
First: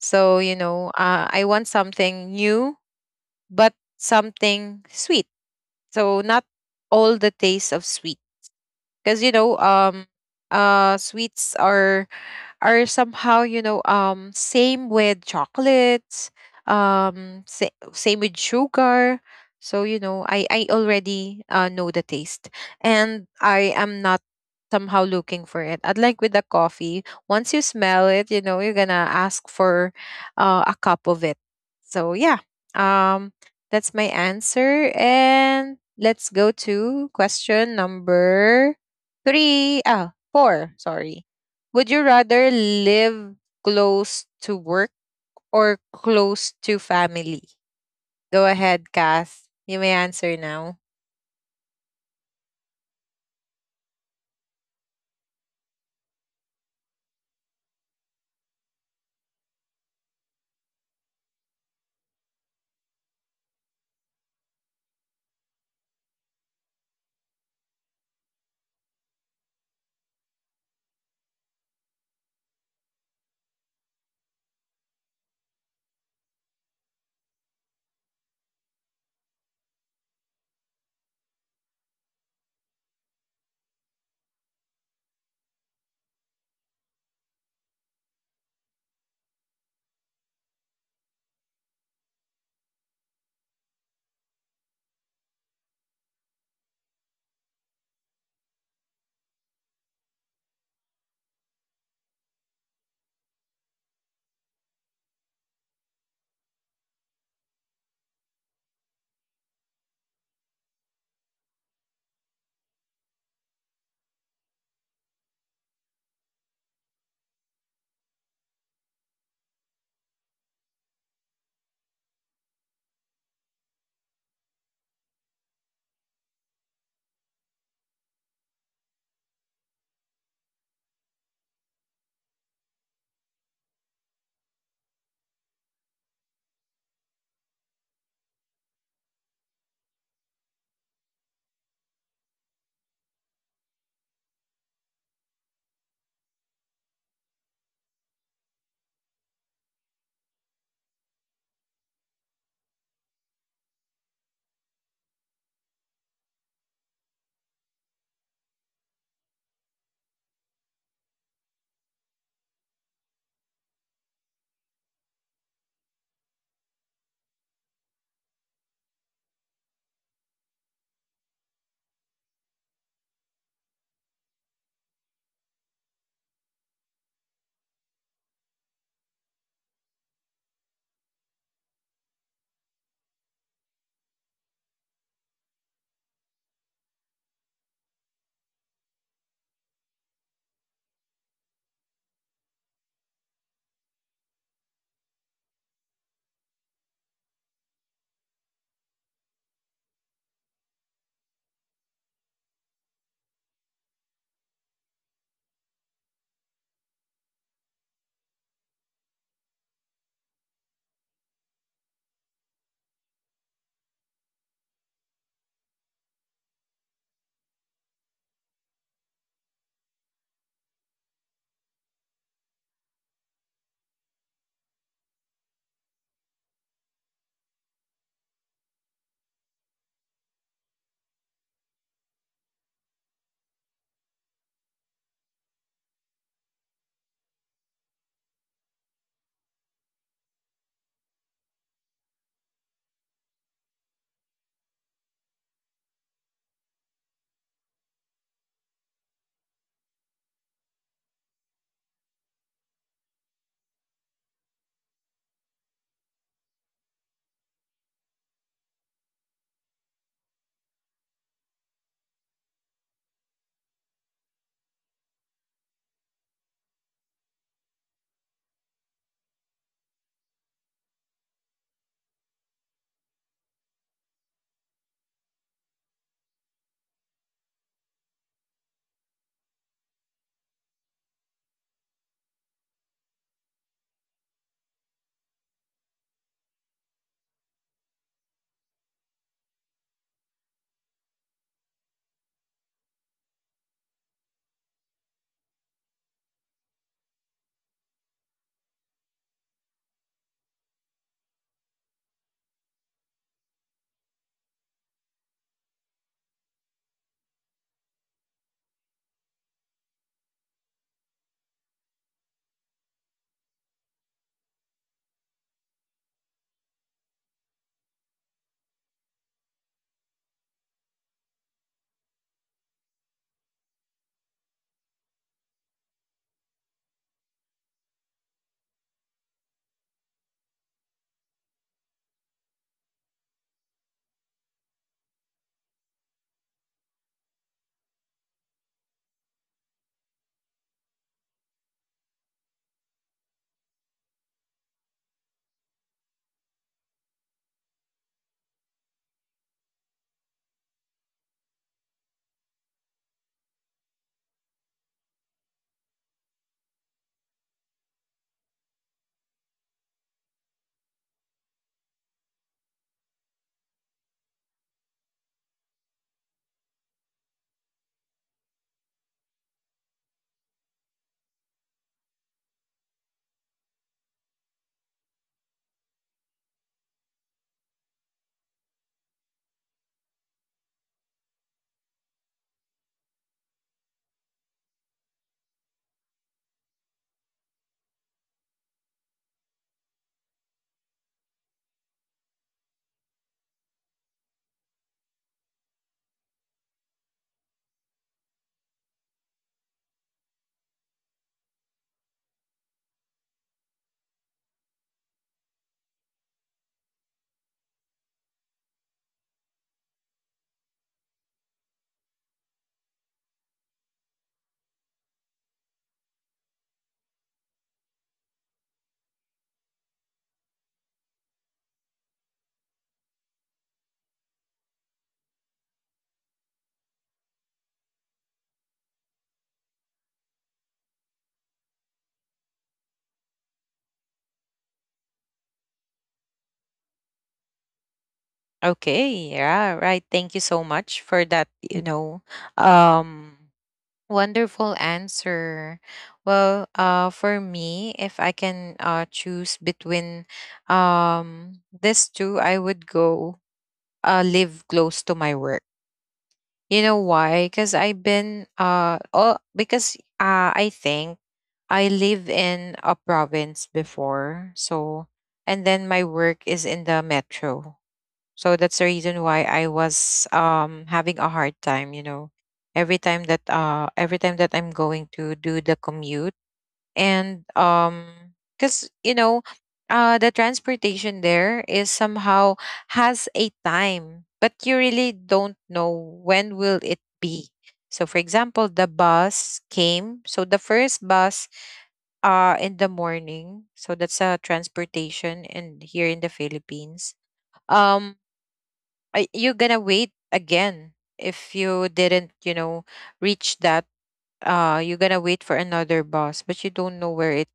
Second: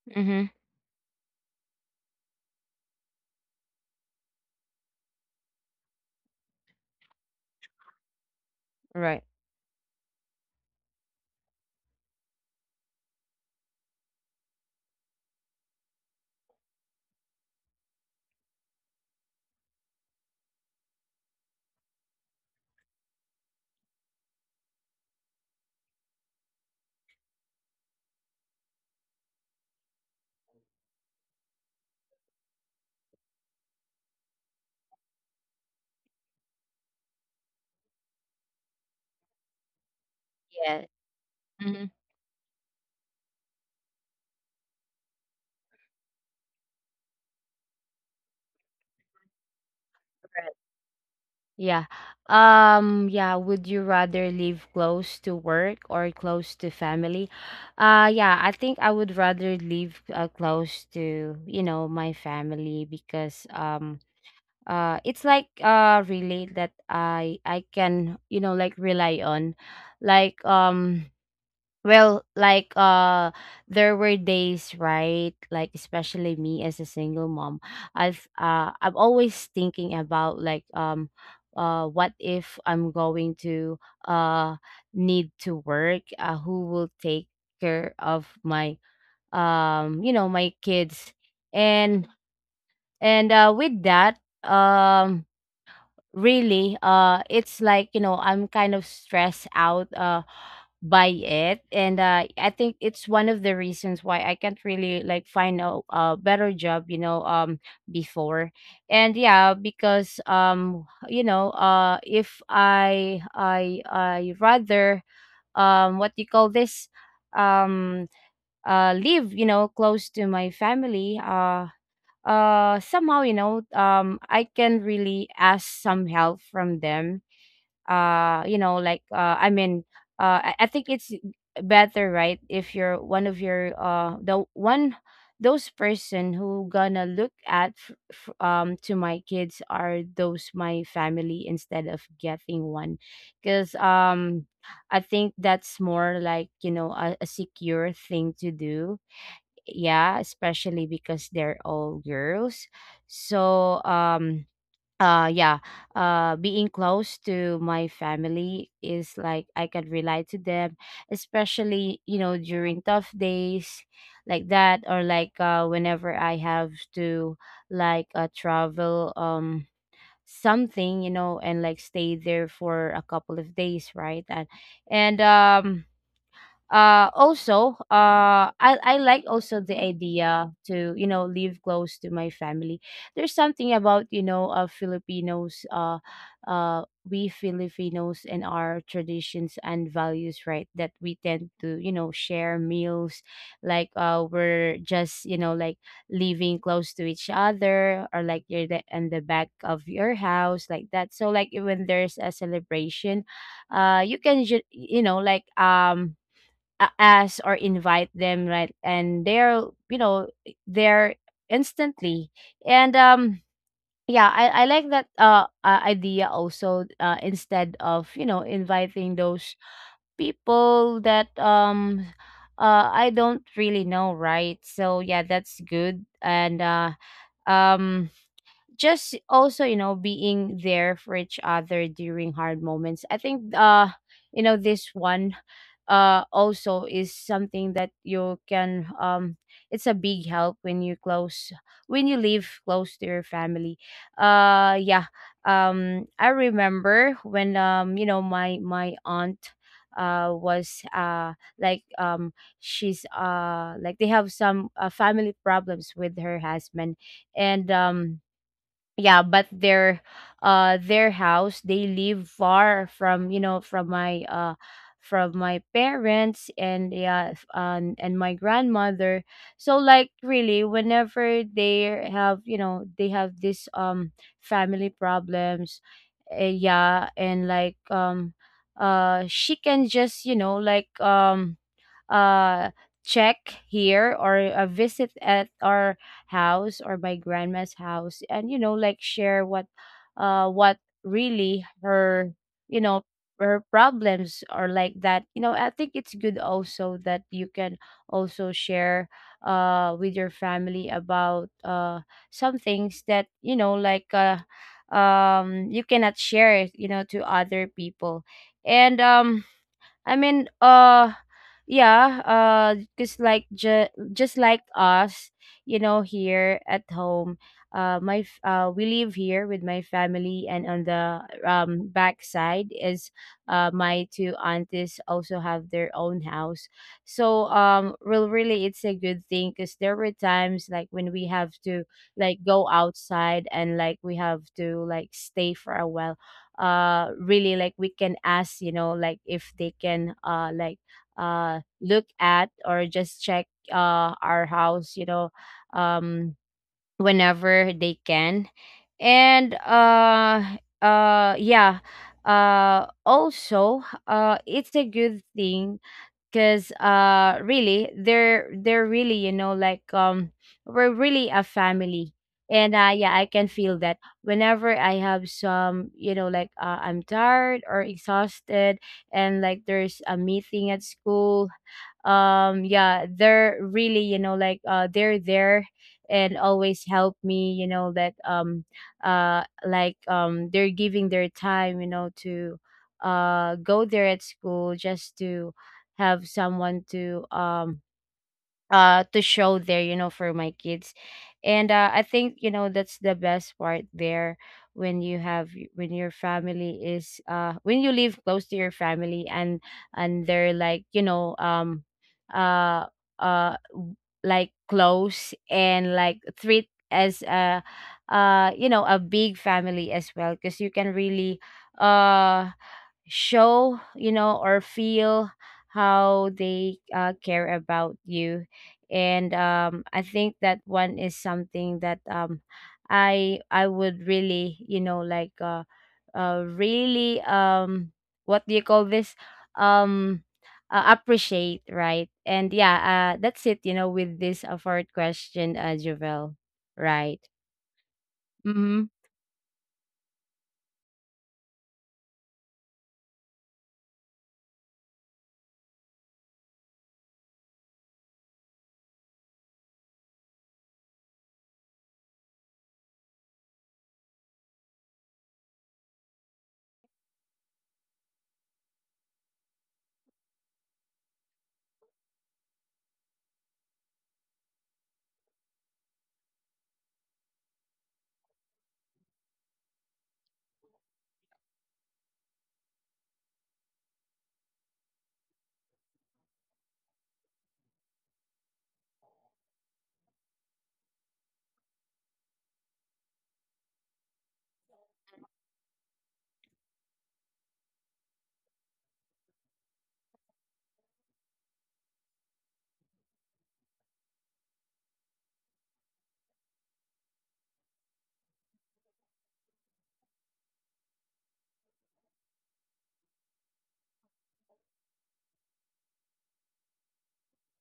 [SPEAKER 1] so
[SPEAKER 2] Mm-hmm.
[SPEAKER 1] you know, I want something new, but something sweet. So not all the taste of sweet, because you
[SPEAKER 2] Right.
[SPEAKER 1] know sweets are somehow, you know, same with chocolates, same with sugar. So you know, I already know the taste, and I am not somehow looking for it. I'd like with the coffee, once you smell it, you know, you're gonna ask for a cup of it. So yeah, um that's my answer, and let's go to question number three ah four,
[SPEAKER 2] Yeah.
[SPEAKER 1] sorry.
[SPEAKER 2] Mm-hmm.
[SPEAKER 1] Would you rather live close to work or close to family? Go ahead, Kath. You may answer
[SPEAKER 2] Right.
[SPEAKER 1] now.
[SPEAKER 2] Yeah. Yeah, would you rather live close to work or close to family? Yeah, I think I would rather live, close to, you know, my family, because it's like, really that I can, you know, like rely on. Like, well, like, there were days, right? Like especially me as a single mom, I'm always thinking about, like, what if I'm going to, uh need to work, who will take care of my, you know, my kids. And and with that, um really, it's like, you know, I'm kind of stressed out by it. And I think it's one of the reasons why I can't really, like, find a better job, you know, before. And yeah, because, you know, if I rather, what do you call this, um live, you know, close to my family. Somehow, you know, I can really ask some help from them, you know, like, I mean, I think it's better, right? If you're one of your, the one, those person who gonna look at, to my kids are those my family instead of getting one. Because, I think that's more, like, you know, a secure thing to do. Yeah, especially because they're all girls. So, yeah, being close to my family is like I can relate to them, especially, you know, during tough days like that. Or like, whenever I have to, like, travel, something, you know, and like stay there for a couple of days, right? And also, I like also the idea to, you know, live close to my family. There's something about, you know, Filipinos, uh we Filipinos and our traditions and values, right? That we tend to, you know, share meals. Like, we're just, you know, like living close to each other, or like you're the, in the back of your house, like that, so like when there's a celebration, you can you know, like, ask or invite them, right? And they're, you know, they're instantly. And yeah, I like that, idea also, instead of, you know, inviting those people that, I don't really know, right? So yeah, that's good. And um just also, you know, being there for each other during hard moments, I think, you know, this one, also is something that you can, it's a big help when you close, when you live close to your family. Yeah. I remember when, you know, my aunt was, like um she's, like they have some, family problems with her husband. And, yeah, but their, their house, they live far from, you know, from my, from my parents, and yeah, and my grandmother. So, like, really whenever they have, you know, they have this, family problems, yeah, and like, she can just, you know, like, uh check here or a visit at our house or my grandma's house, and you know, like share what, what really her, you know, her problems are like that. You know, I think it's good also that you can also share with your family about, some things that, you know, like, you cannot share it, you know, to other people. And I mean, yeah, just like just like us, you know, here at home, we live here with my family, and on the back side is, my two aunties also have their own house. So well, really, it's a good thing because there were times like when we have to like go outside and like we have to like stay for a while, really, like we can ask, you know, like if they can look at or just check our house, you know, um whenever they can. And yeah, also, it's a good thing because really, they're really, we're really a family. And yeah, I can feel that whenever I have some, I'm tired or exhausted, and like there's a meeting at school. Yeah, they're really, they're there and always help me, you know, that they're giving their time, you know, to go there at school just to have someone to show there, you know, for my kids. And I think, you know, that's the best part there, when you have, when your family is, when you live close to your family, and they're like, you know, uh uh w- like close and like treat as a, you know, a big family as well, because you can really uh show, you know, or feel how they, care about you. And I think that one is something that I would really, you know, like, really, what do you call this, um appreciate. Right. And yeah, that's it, you know, with this, fourth question, Jovel. Right. Mm-hmm.
[SPEAKER 1] Okay, yeah, right. Thank you so much for that, you know, um wonderful answer. Well, for me, if I can choose between this two, I would go live close to my work. You know why? Because I've been because I think I live in a province before, so, and then my work is in the metro. So that's the reason why I was having a hard time, you know. Every time that I'm going to do the commute. And cuz you know, the transportation there is somehow has a time, but you really don't know when will it be. So for example, the bus came. So the first bus in the morning. So that's a transportation in here in the Philippines. Um I- you're gonna wait again if you didn't, you know, reach that, you're gonna wait for another bus, but you don't know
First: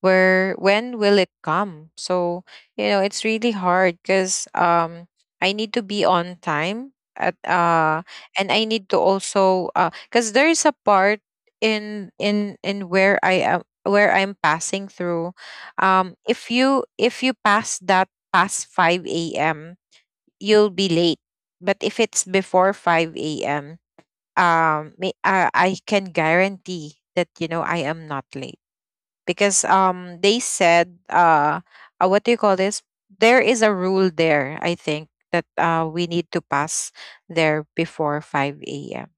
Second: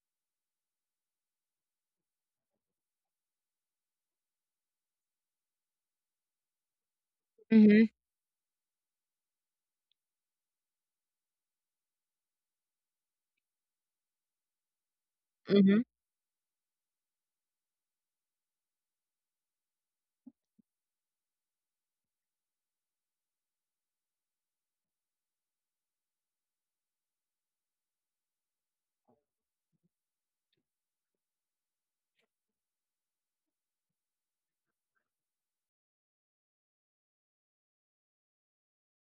[SPEAKER 1] where when will it come. So you know, it's really hard, because I need to be on time at,
[SPEAKER 2] Mm-hmm.
[SPEAKER 1] and I need to also, because there's a part in where I am, where I'm passing through.
[SPEAKER 2] Mm-hmm,
[SPEAKER 1] If you pass that past 5 a.m, you'll be late. But if it's before 5 a.m, I can guarantee that, you know, I am not late, because they said, what do you call this, there is a rule there, I think, that we need to pass there before 5 a.m.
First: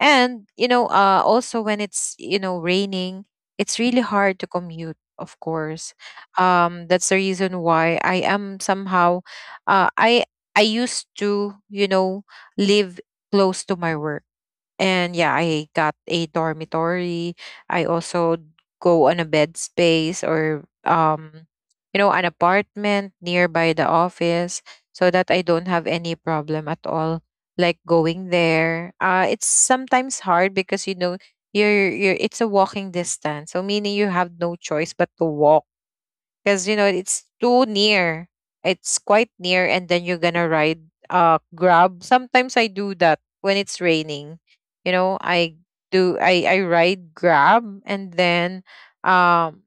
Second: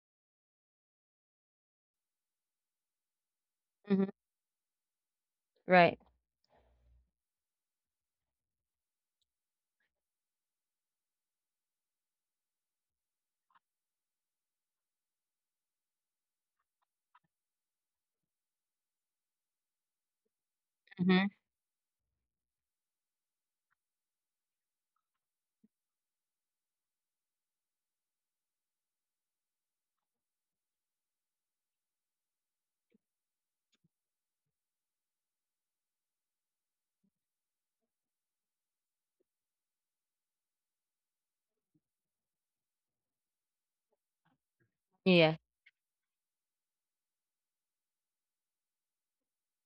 [SPEAKER 1] And you know, also when it's, you know, raining, it's really
[SPEAKER 2] mm-hmm.
[SPEAKER 1] hard to commute, of course.
[SPEAKER 2] Right.
[SPEAKER 1] That's the reason why I am somehow, uh i I used to, you know, live close to my work. And yeah, I got a dormitory. I also go on a bed space, or
[SPEAKER 2] Mm-hmm.
[SPEAKER 1] you know, an apartment nearby the office, so that I don't have any problem at all, like going there. It's sometimes hard because you know you're it's a walking distance. So meaning you have no choice but to walk because you know it's too near. It's quite near, and then you're gonna ride grab. Sometimes I do that when it's raining, you know.
[SPEAKER 2] Yeah.
[SPEAKER 1] I do i i ride grab, and then um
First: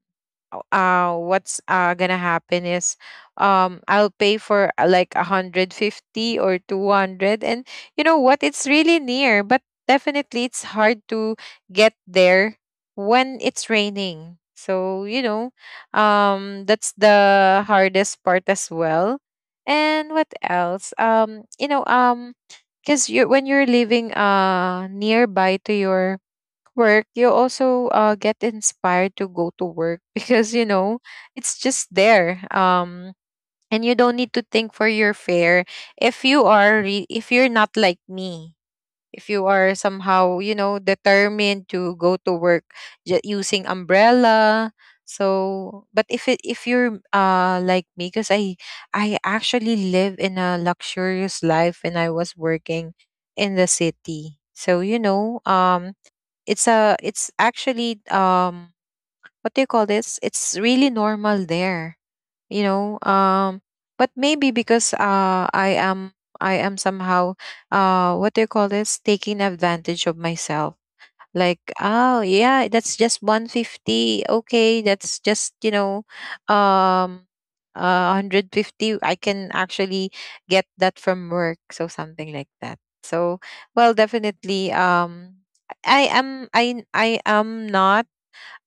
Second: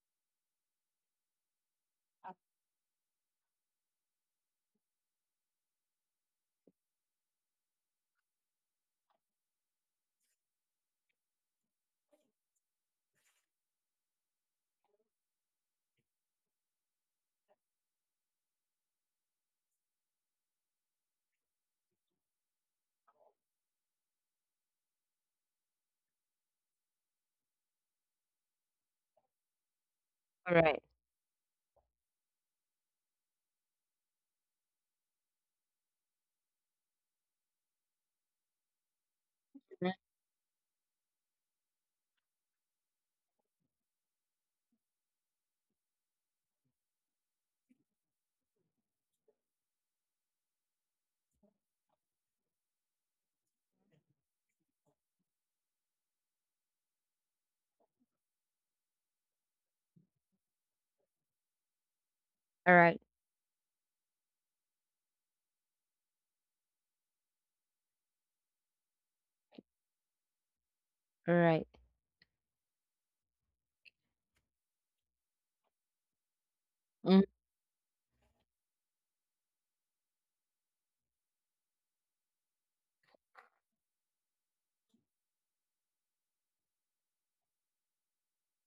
[SPEAKER 1] what's gonna happen is I'll pay for like 150 or 200. And you know what, it's really near, but definitely it's hard to get there when it's raining. So you know, that's the hardest part as well. And what else? Because you when you're living nearby to your work, you also get inspired to go to work
[SPEAKER 2] All
[SPEAKER 1] because you
[SPEAKER 2] right.
[SPEAKER 1] know it's just there. And you don't need to think for your fare. If you're not like me. If you are
[SPEAKER 2] Mhm.
[SPEAKER 1] somehow, you know, determined to go to work using umbrella. So, but if it if you're like me, because I actually live in a luxurious life when I was working in the city. So you know, it's actually what do you call this? It's really normal there, you
[SPEAKER 2] All
[SPEAKER 1] know.
[SPEAKER 2] right.
[SPEAKER 1] But maybe because I am somehow what do you call this? Taking advantage of myself, like,
[SPEAKER 2] Right.
[SPEAKER 1] oh yeah, that's just 150, okay, that's just, you know, um 150 I can actually get that from work. So something like that. So well, definitely, I am not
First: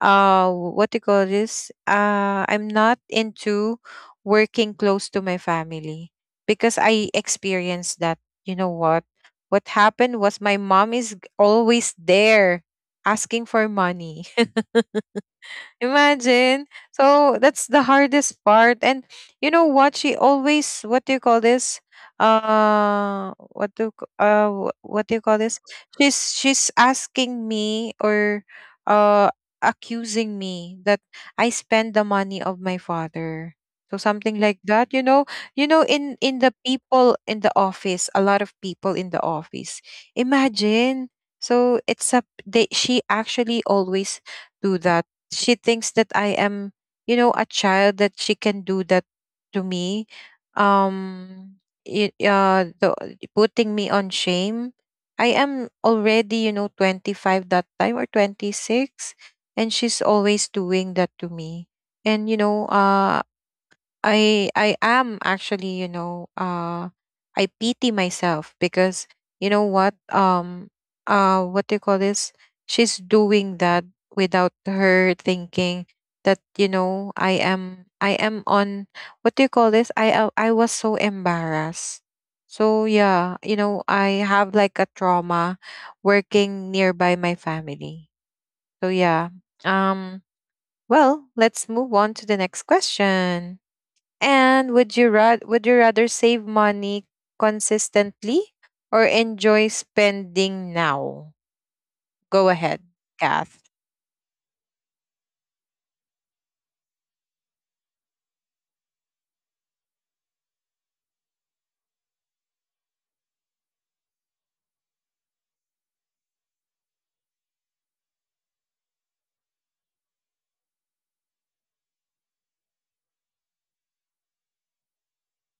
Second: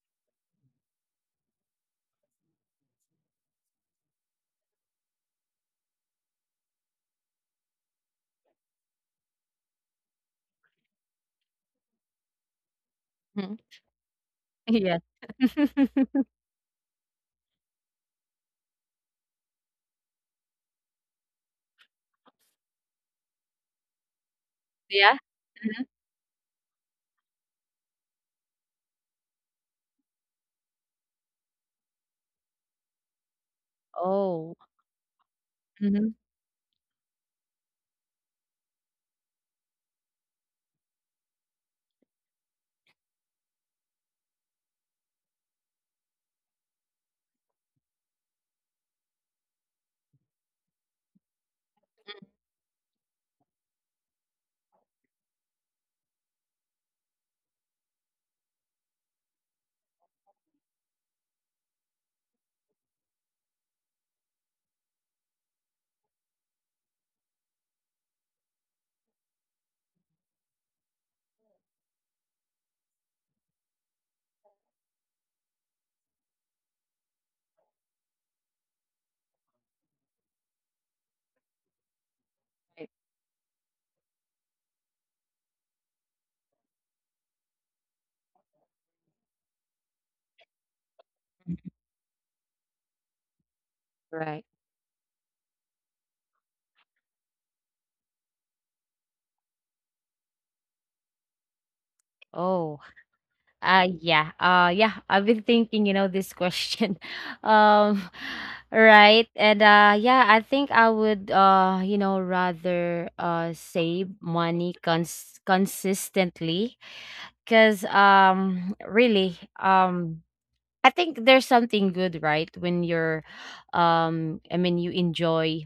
[SPEAKER 1] what do you call this? I'm not into working close to my family because I experienced that. You know what? What happened was, my mom is always there asking
[SPEAKER 2] Mhm.
[SPEAKER 1] for money.
[SPEAKER 2] Yes.
[SPEAKER 1] Imagine. So that's the hardest part. And you know what? She always, what do you call this? What
[SPEAKER 2] Yeah.
[SPEAKER 1] do you call this?
[SPEAKER 2] Mhm.
[SPEAKER 1] She's asking me, or uh accusing me that I spend the money of my father. So something
[SPEAKER 2] Oh.
[SPEAKER 1] like that, you know. You know,
[SPEAKER 2] Mhm.
[SPEAKER 1] in the people in the office, a lot of people in the office. Imagine. So it's a, they, she actually always do that. She thinks that I am, you know, a child that she can do that to me. Um, it, uh, the, Putting me on shame. I am already, you know, 25 that time, or 26, and she's always doing that to me. And you know, I am actually, you know, I pity myself, because you know what? What do you call this? She's doing that without her thinking that, you know, I am on, what do you call this? I was so embarrassed.
[SPEAKER 2] Right,
[SPEAKER 1] So yeah, you know, I have like a trauma working nearby my family. So yeah. Um well, let's move on to the next question.
[SPEAKER 2] right.
[SPEAKER 1] And would you rather save money consistently, or enjoy spending now? Go
[SPEAKER 2] Oh.
[SPEAKER 1] ahead, Kath.
[SPEAKER 2] Yeah. Yeah, I've been thinking, you know, this question. Um, right. And yeah, I think I would, you know, rather save money consistently, because really, I think there's something good, right? When you're, I mean, you enjoy,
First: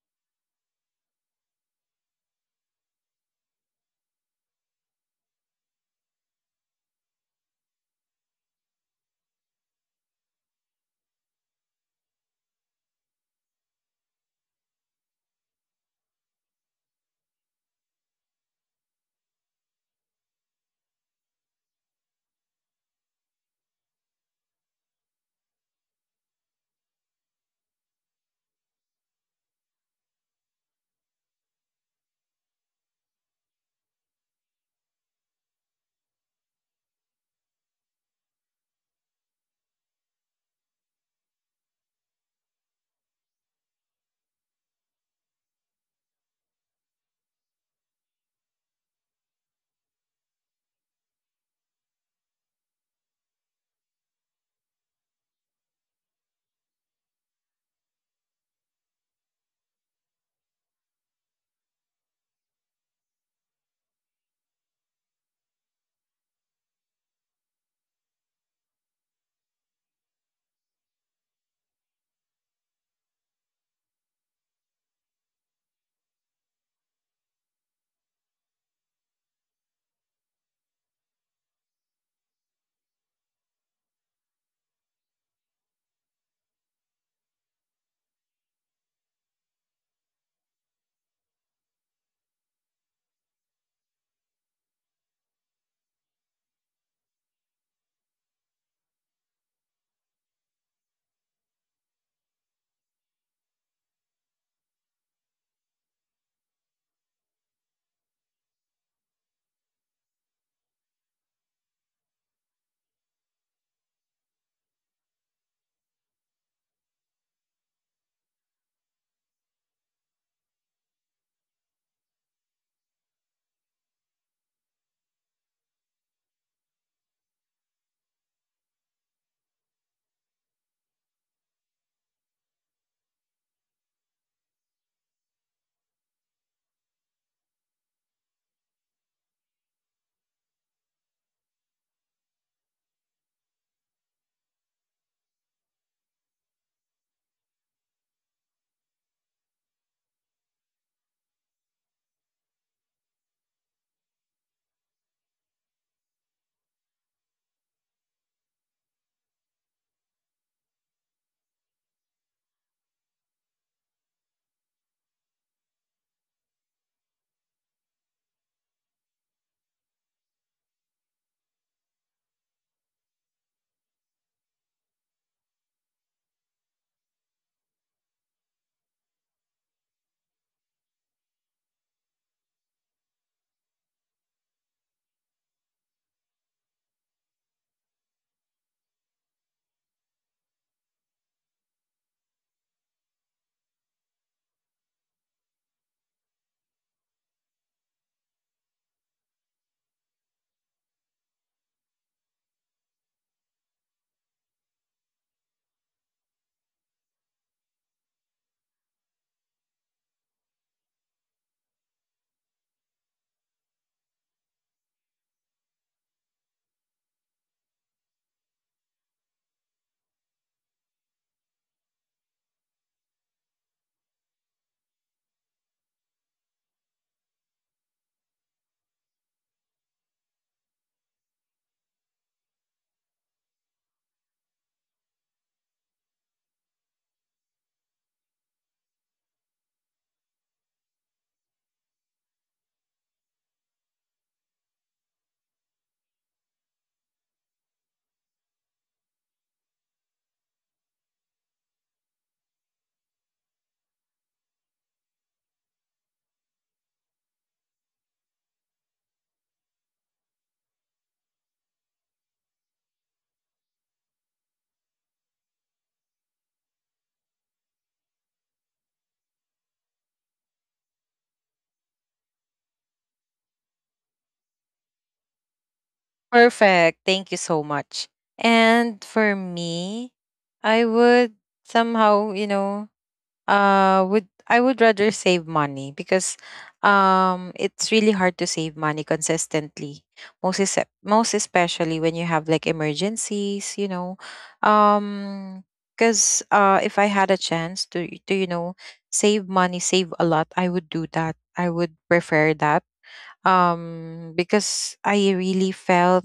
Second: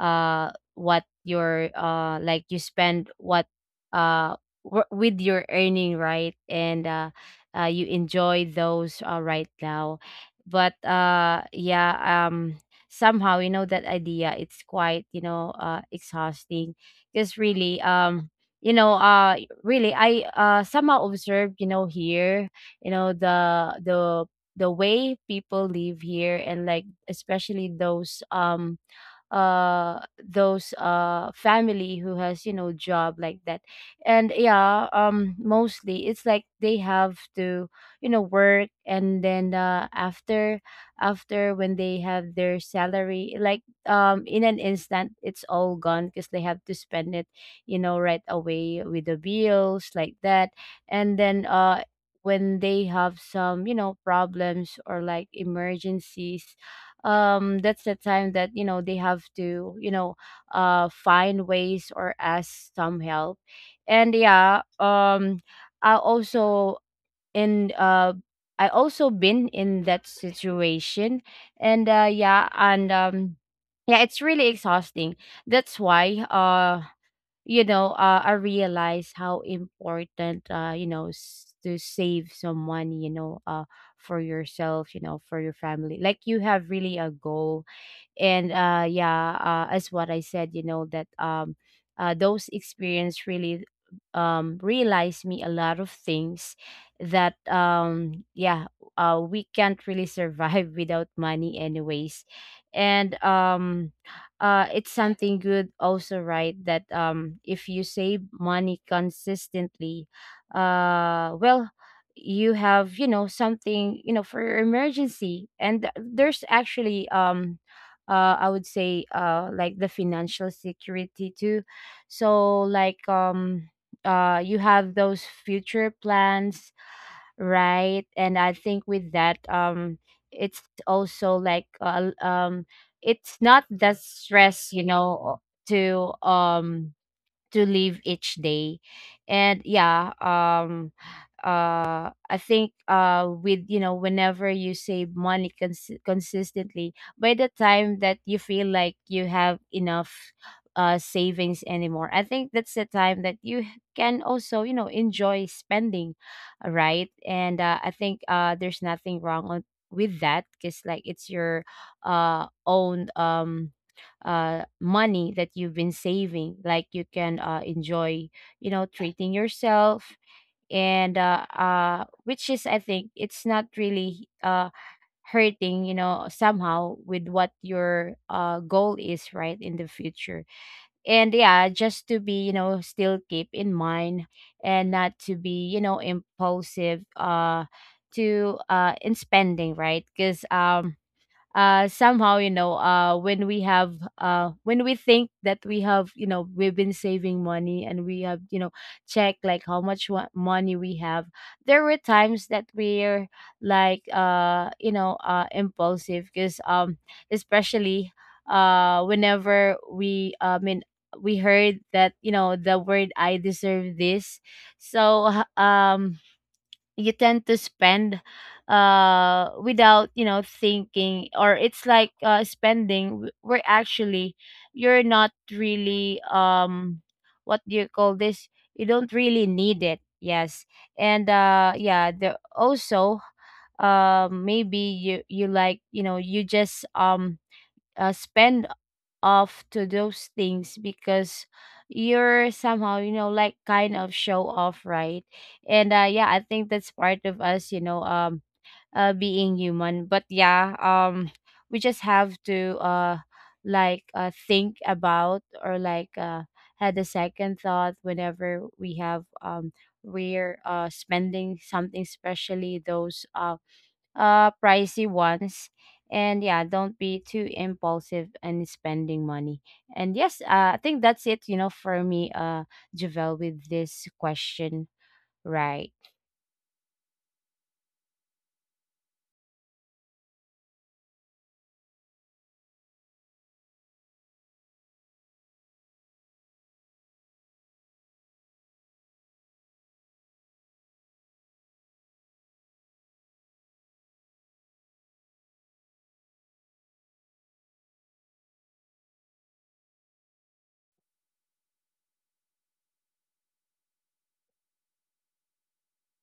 [SPEAKER 2] what you're, like you spend what, uh, with your earning, right? And, you enjoy those, right now. But, yeah, somehow, you know, that idea, it's quite, you know, exhausting, because really, you know, really, somehow observed, you know, here, you know, the way people live here, and like especially those family who has, you know, job like that. And yeah, mostly it's like they have to, you know, work and then after when they have their salary, like, in an instant it's all gone because they have to spend it, you know, right away with the bills like that. And then when they have some, you know, problems or like emergencies, that's the time that, you know, they have to, find ways or ask some help. And yeah, i also in uh I also been in that situation. And yeah, and yeah, it's really exhausting. That's why, you know, I realize how important, you know, to save some money, you know, for yourself, you know, for your family. Like you have really a goal. And yeah, as what I said, you know, that those experience really realized me a lot of things, that yeah, we can't really survive without money anyways. And it's something good also, right, that if you save money consistently, well, you have, you know, something, you know, for your emergency. And there's actually I would say, like the financial security too. So like, you have those future plans, right? And I think with that, it's also like, it's not the stress, you know, to um to live each day. And yeah, I think, with, you know, whenever you save money consistently, by the time that you feel like you have enough savings anymore, I think that's the time that you can also, you know, enjoy spending. Right. And I think there's nothing wrong on, with that, because like it's your own money that you've been saving. Like you can enjoy, you know, treating yourself. And which is, I think it's not really hurting, you know, somehow with what your goal is, right, in the future. And yeah, just to be, you know, still keep in mind, and not to be, you know, impulsive, to in spending, right, because somehow, you know, when we think that we have, you know, we've been saving money and we have, you know, checked like how much money we have, there were times that we're like, you know, impulsive, because especially, whenever we, I mean, we heard that, you know, the word, "I deserve this," so you tend to spend without, you know, thinking, or it's like spending where actually you're not really, what do you call this, you don't really need it. Yes. And yeah, the also, maybe you, like, you know, you just, spend off to those things because you're somehow, you know, like, kind of show off, right. And yeah, I think that's part of us, you know, being human. But yeah, we just have to, like, think about, or like had a second thought whenever we have, we're spending something, especially those pricey ones. And yeah, don't be too impulsive in spending money. And yes, I think that's it, you know, for me, Javel, with this question. Right.
[SPEAKER 1] Perfect. Thank you so much. And for me, I would somehow, you know, would I would rather save money, because it's really hard to save money consistently. most is, Most especially when you have like emergencies, you know. um because if I had a chance to you know, save money, save a lot, I would do that. I would prefer that. Because I really felt,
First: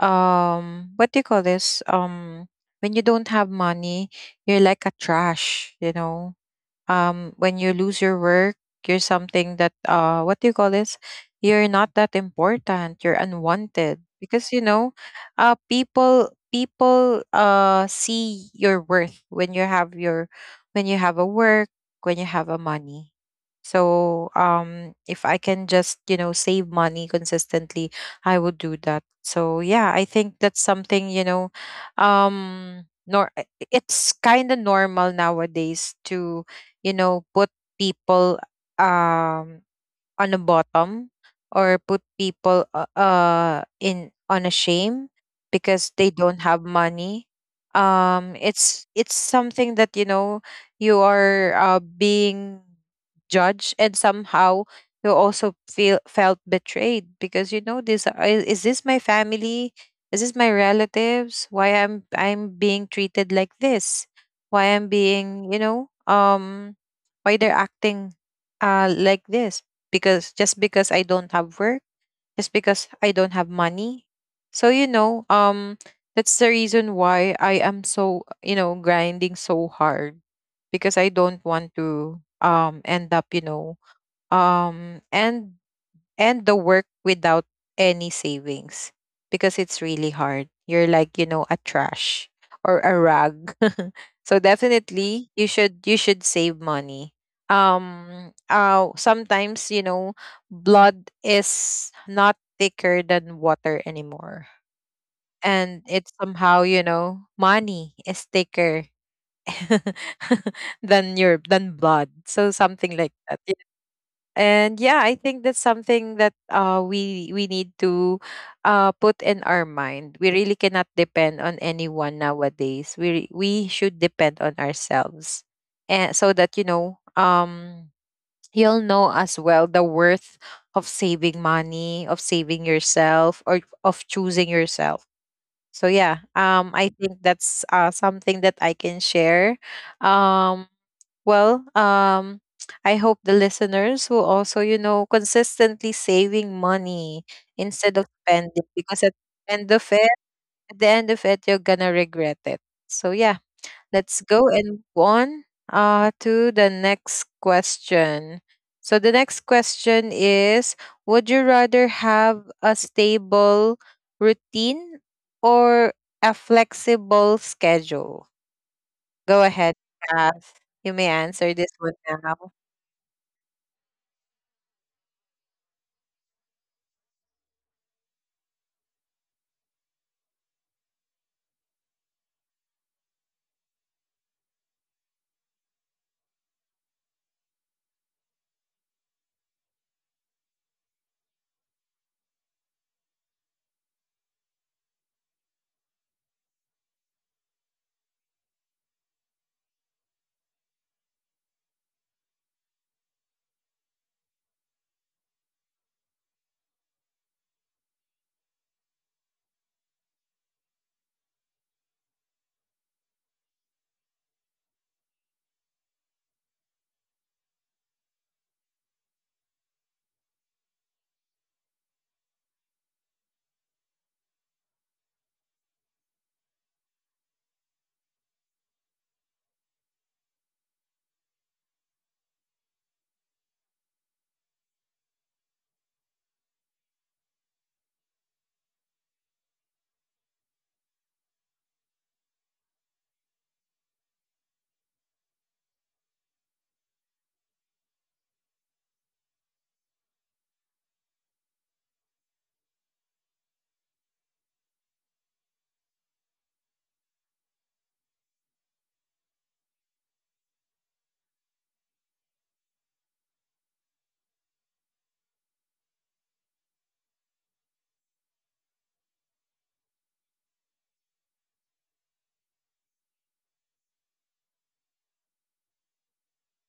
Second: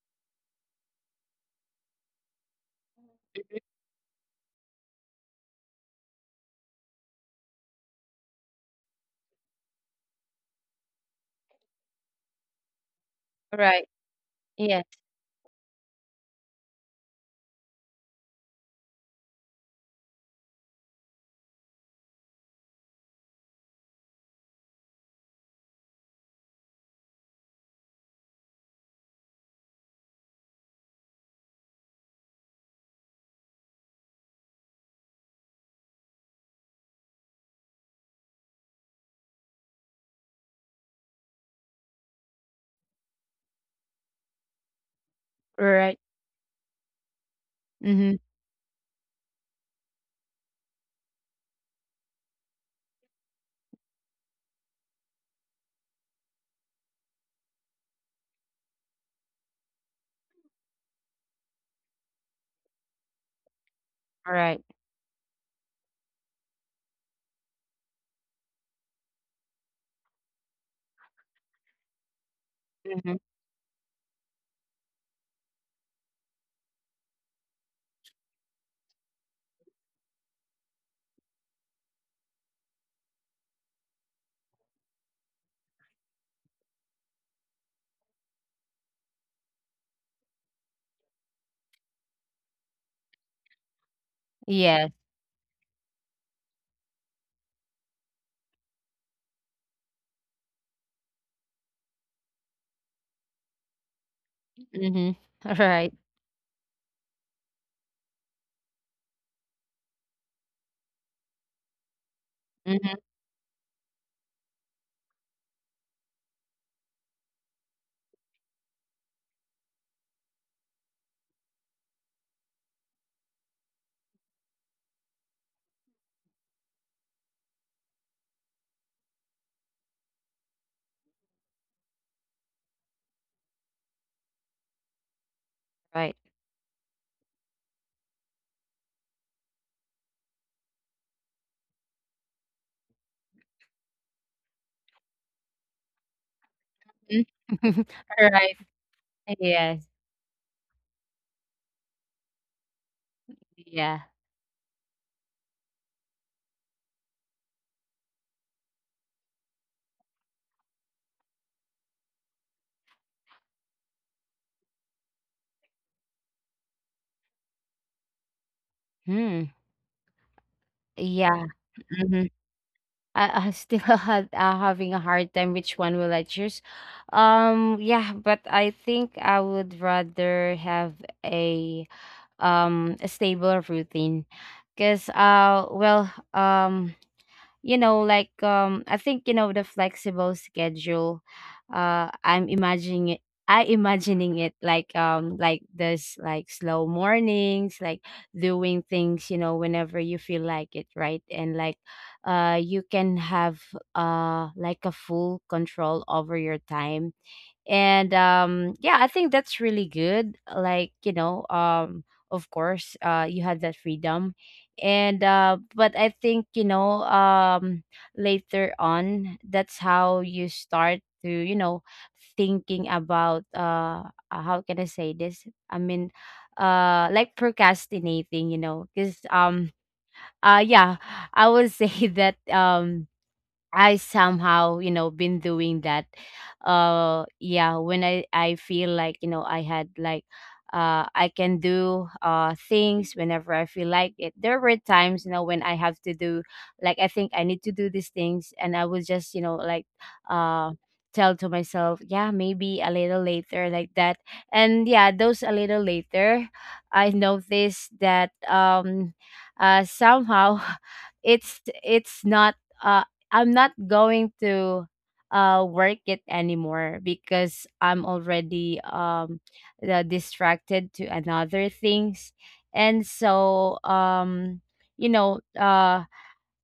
[SPEAKER 1] what do you call this, when you don't have
[SPEAKER 2] Mhm.
[SPEAKER 1] money, you're like a trash, you know. When you lose your work, you're something that, what do you call this, you're not that important, you're
[SPEAKER 2] Right.
[SPEAKER 1] unwanted, because you
[SPEAKER 2] Yes.
[SPEAKER 1] know, people see your worth when you have your, when you have a work, when you have a money. So if I can just, you know, save money consistently, I would do that. So yeah, I think that's something, you know, nor it's kind of normal nowadays to, you know, put people um on the bottom, or put people, in on a shame, because
[SPEAKER 2] Right.
[SPEAKER 1] they don't have money.
[SPEAKER 2] Mm-hmm.
[SPEAKER 1] It's something that, you know, you are being judged, and somehow you also feel felt betrayed, because you know, this is this my family, is this my relatives, why I'm being treated like this,
[SPEAKER 2] Right.
[SPEAKER 1] why I'm being, you know, why they're acting like this, because just because I don't have work, just because I
[SPEAKER 2] Mm-hmm.
[SPEAKER 1] don't have money. So you know, that's the reason why I am so, you know, grinding so hard, because I don't want to end up, you know, um and and the work without any savings, because it's really hard. You're like, you know, a trash or a rag. So
[SPEAKER 2] Yes.
[SPEAKER 1] definitely you should, you should save money. Sometimes, you know, blood is not thicker than water anymore.
[SPEAKER 2] Mm-hmm.
[SPEAKER 1] And
[SPEAKER 2] Right.
[SPEAKER 1] it's somehow, you know, money is thicker than your, than blood. So something
[SPEAKER 2] Mm-hmm.
[SPEAKER 1] like that. And yeah, I think that's something that, we need to put in our mind. We really cannot depend on anyone nowadays. We should depend on ourselves, and so that, you know, you'll know as well the worth of saving money, of saving yourself, or of choosing yourself. So
[SPEAKER 2] Right.
[SPEAKER 1] yeah, I think that's something that I can share. um well, um, I hope the listeners will also, you know, consistently saving money
[SPEAKER 2] Mhm.
[SPEAKER 1] instead of
[SPEAKER 2] Right.
[SPEAKER 1] spending, because at the end of
[SPEAKER 2] Yes.
[SPEAKER 1] it, at the end of it, you're gonna regret it. So yeah,
[SPEAKER 2] Yeah.
[SPEAKER 1] let's go and move on to the next question. So the next question is, would you rather have a stable routine, or a flexible schedule? Go
[SPEAKER 2] Hmm.
[SPEAKER 1] ahead, Kath. You may
[SPEAKER 2] Yeah.
[SPEAKER 1] answer this one
[SPEAKER 2] Hmm.
[SPEAKER 1] now.
[SPEAKER 2] I still had, having a hard time which one will I choose. Yeah, but I think I would rather have a a stable routine, cuz, well, you know, like, I think, you know, the flexible schedule, uh i'm imagining it I imagining it like, like this, like slow mornings, like doing things, you know, whenever you feel like it, right, and like, you can have like a full control over your time. And yeah, I think that's really good, like, you know, of course, you had that freedom. And but I think, you know, later on that's how you start to, you know, thinking about, how can I say this, I mean, like procrastinating, you know, because yeah, I would say that I somehow, you know, been doing that. Yeah, when I feel like, you know, I had like, I can do things whenever I feel like it. There were times, you know, when I have to do, like I think I need to do these things, and I was just, you know, like, uh tell to myself, yeah, maybe a little later like that. And yeah, those a little later, I noticed that somehow it's not, uh, I'm not going to work it anymore because I'm already, distracted to another things. And so, you know,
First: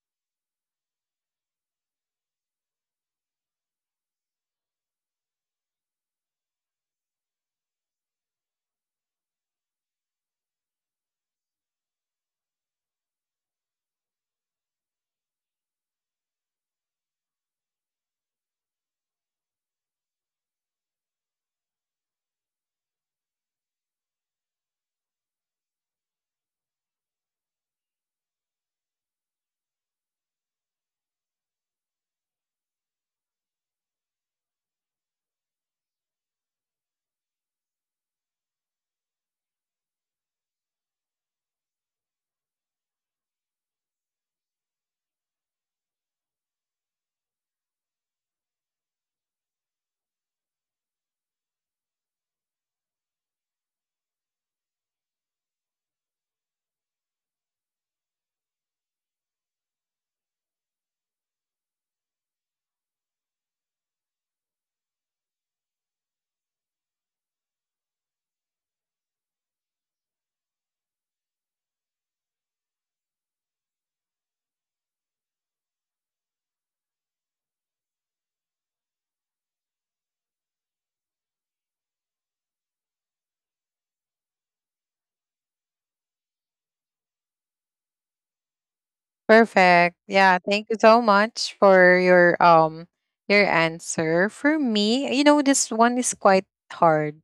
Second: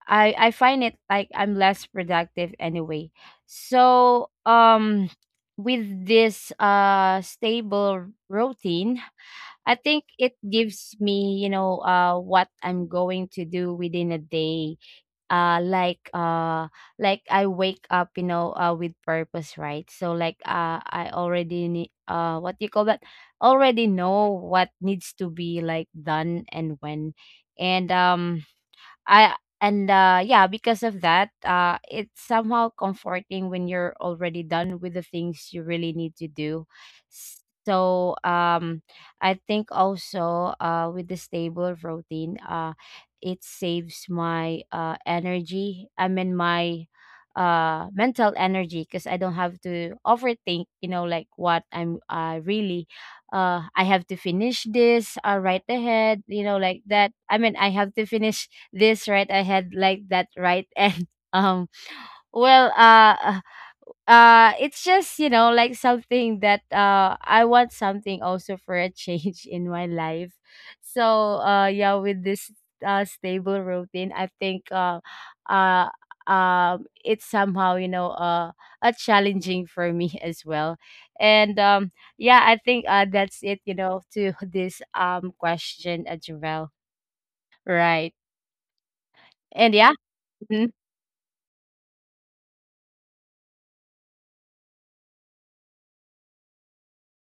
[SPEAKER 2] I find it like I'm less productive anyway. So, with this stable routine, I think it gives me, you know, what I'm going to do within a day, like, like I wake up, you know, with purpose, right, so like, I already need, what do you call that, already know what needs to be like done and when. And I and yeah, because of that, it's somehow comforting when you're already done with the things you really need to do. So, I think also, with the stable routine, it saves my energy. I mean my mental energy, because I don't have to overthink, you know, like what I'm really, I have to finish this, right ahead, you know, like that. I mean, I have to finish this right, I had like that, right, and um well, it's just, you know, like something that I want something also for a change in my life. So, yeah, with this stable routine, I think, uh it's somehow, you know, a challenging for me as well. And yeah, I think that's it, you know, to this question as well. Right. And yeah.
[SPEAKER 1] Perfect. Yeah, thank you so much for your answer. For me, you know, this one is quite hard,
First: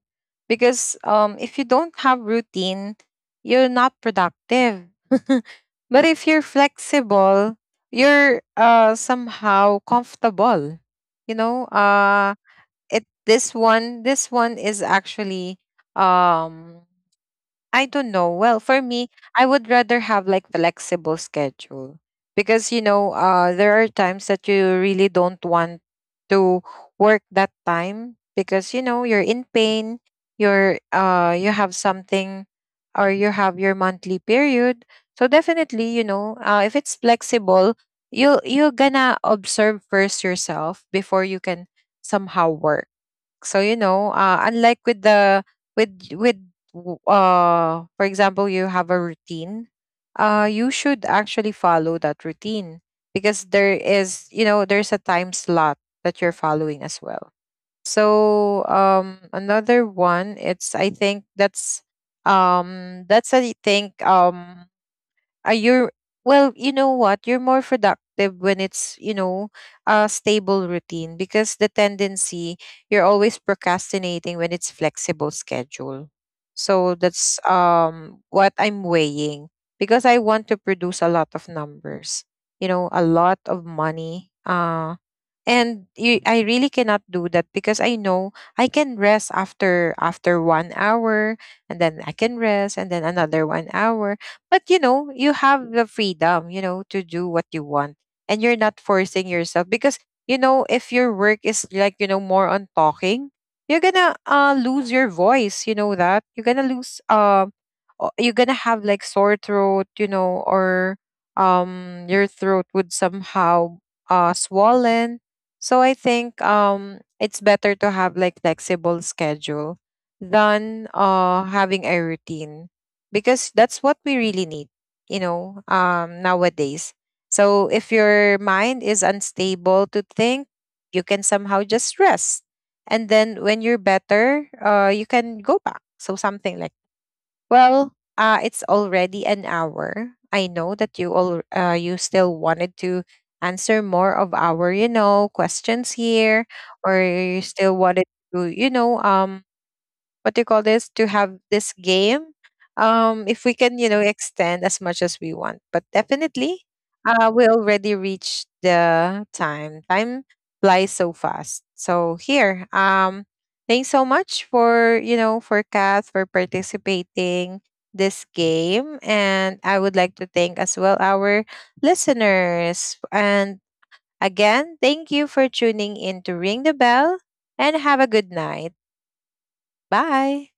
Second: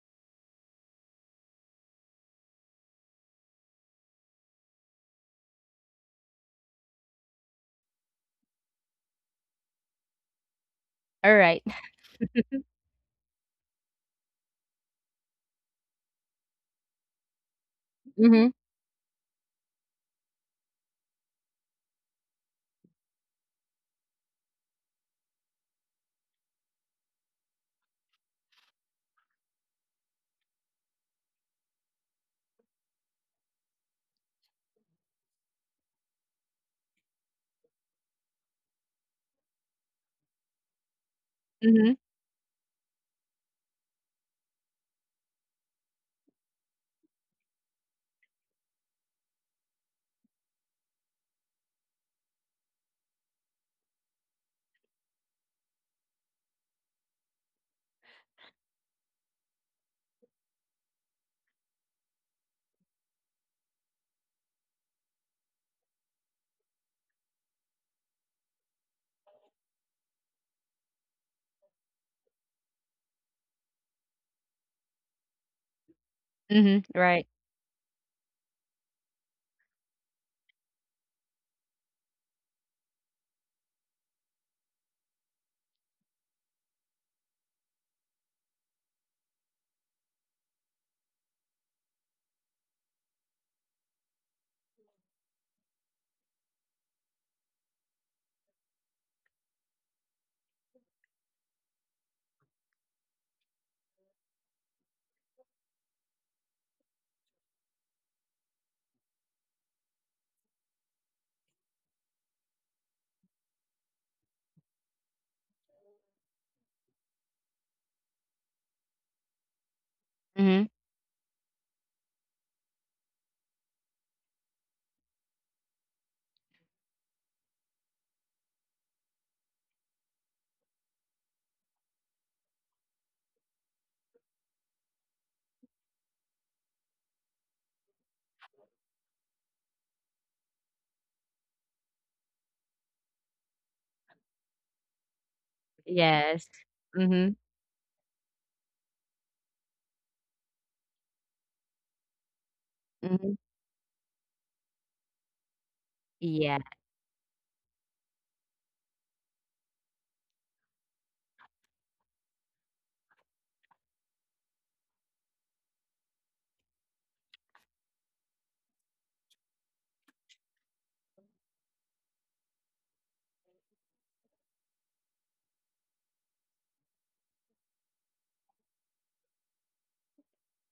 [SPEAKER 1] because if you don't have routine, you're not productive. But if you're flexible, you're somehow comfortable. You
[SPEAKER 2] Alright.
[SPEAKER 1] know, it this one, this one is actually um I don't know.
[SPEAKER 2] Mhm,
[SPEAKER 1] Well, for me, I would rather have like flexible schedule, because you know, there are times that you really don't want to work that time, because you know, you're in pain, you're you have something, or you have your monthly period. So definitely, you know, if it's flexible, you're gonna observe first yourself before you can
[SPEAKER 2] mhm,
[SPEAKER 1] somehow work. So you know, unlike with the, with with for example, you have a routine, you should actually follow that routine, because there is, you know, there's a time slot that you're following as well. So another one, it's, I think that's that's, I think, are you, well, you know what? You're more productive when it's, you know, a stable routine, because the tendency, you're always procrastinating when it's flexible schedule.
[SPEAKER 2] mhm,
[SPEAKER 1] So
[SPEAKER 2] right.
[SPEAKER 1] that's what I'm weighing, because I want to produce a lot of numbers, you know, a lot of money. And you, I really cannot do that, because I know I can rest after, 1 hour, and then I can rest, and then another 1 hour. But you know, you have the freedom, you know, to do what you want, and you're not forcing yourself, because you know, if your work is like, you know, more on talking, you're gonna lose your voice, you know that? You're gonna lose you're gonna have like sore throat, you know, or your throat would somehow swollen. So I think it's better to have like flexible schedule
[SPEAKER 2] Mhm.
[SPEAKER 1] than having a routine, because that's what we really need, you know, nowadays. So if your mind is unstable to think, you can somehow just rest. And then when you're better, you can go back. So something like, well, it's already an hour. I know that you all, you still wanted to answer more of our, you know, questions here,
[SPEAKER 2] Yes.
[SPEAKER 1] or
[SPEAKER 2] Mhm,
[SPEAKER 1] you still wanted to, you know, what do you call this, to have this game.
[SPEAKER 2] mhm.
[SPEAKER 1] If we can, you know, extend as much as we want, but definitely
[SPEAKER 2] Yes.
[SPEAKER 1] we already reached the time. Time flies so fast. So here, thanks so much for, you know, for Kath for participating this game. And I would like to thank as well our listeners. And again, thank you for tuning in to Ring the Bell, and have a good night. Bye.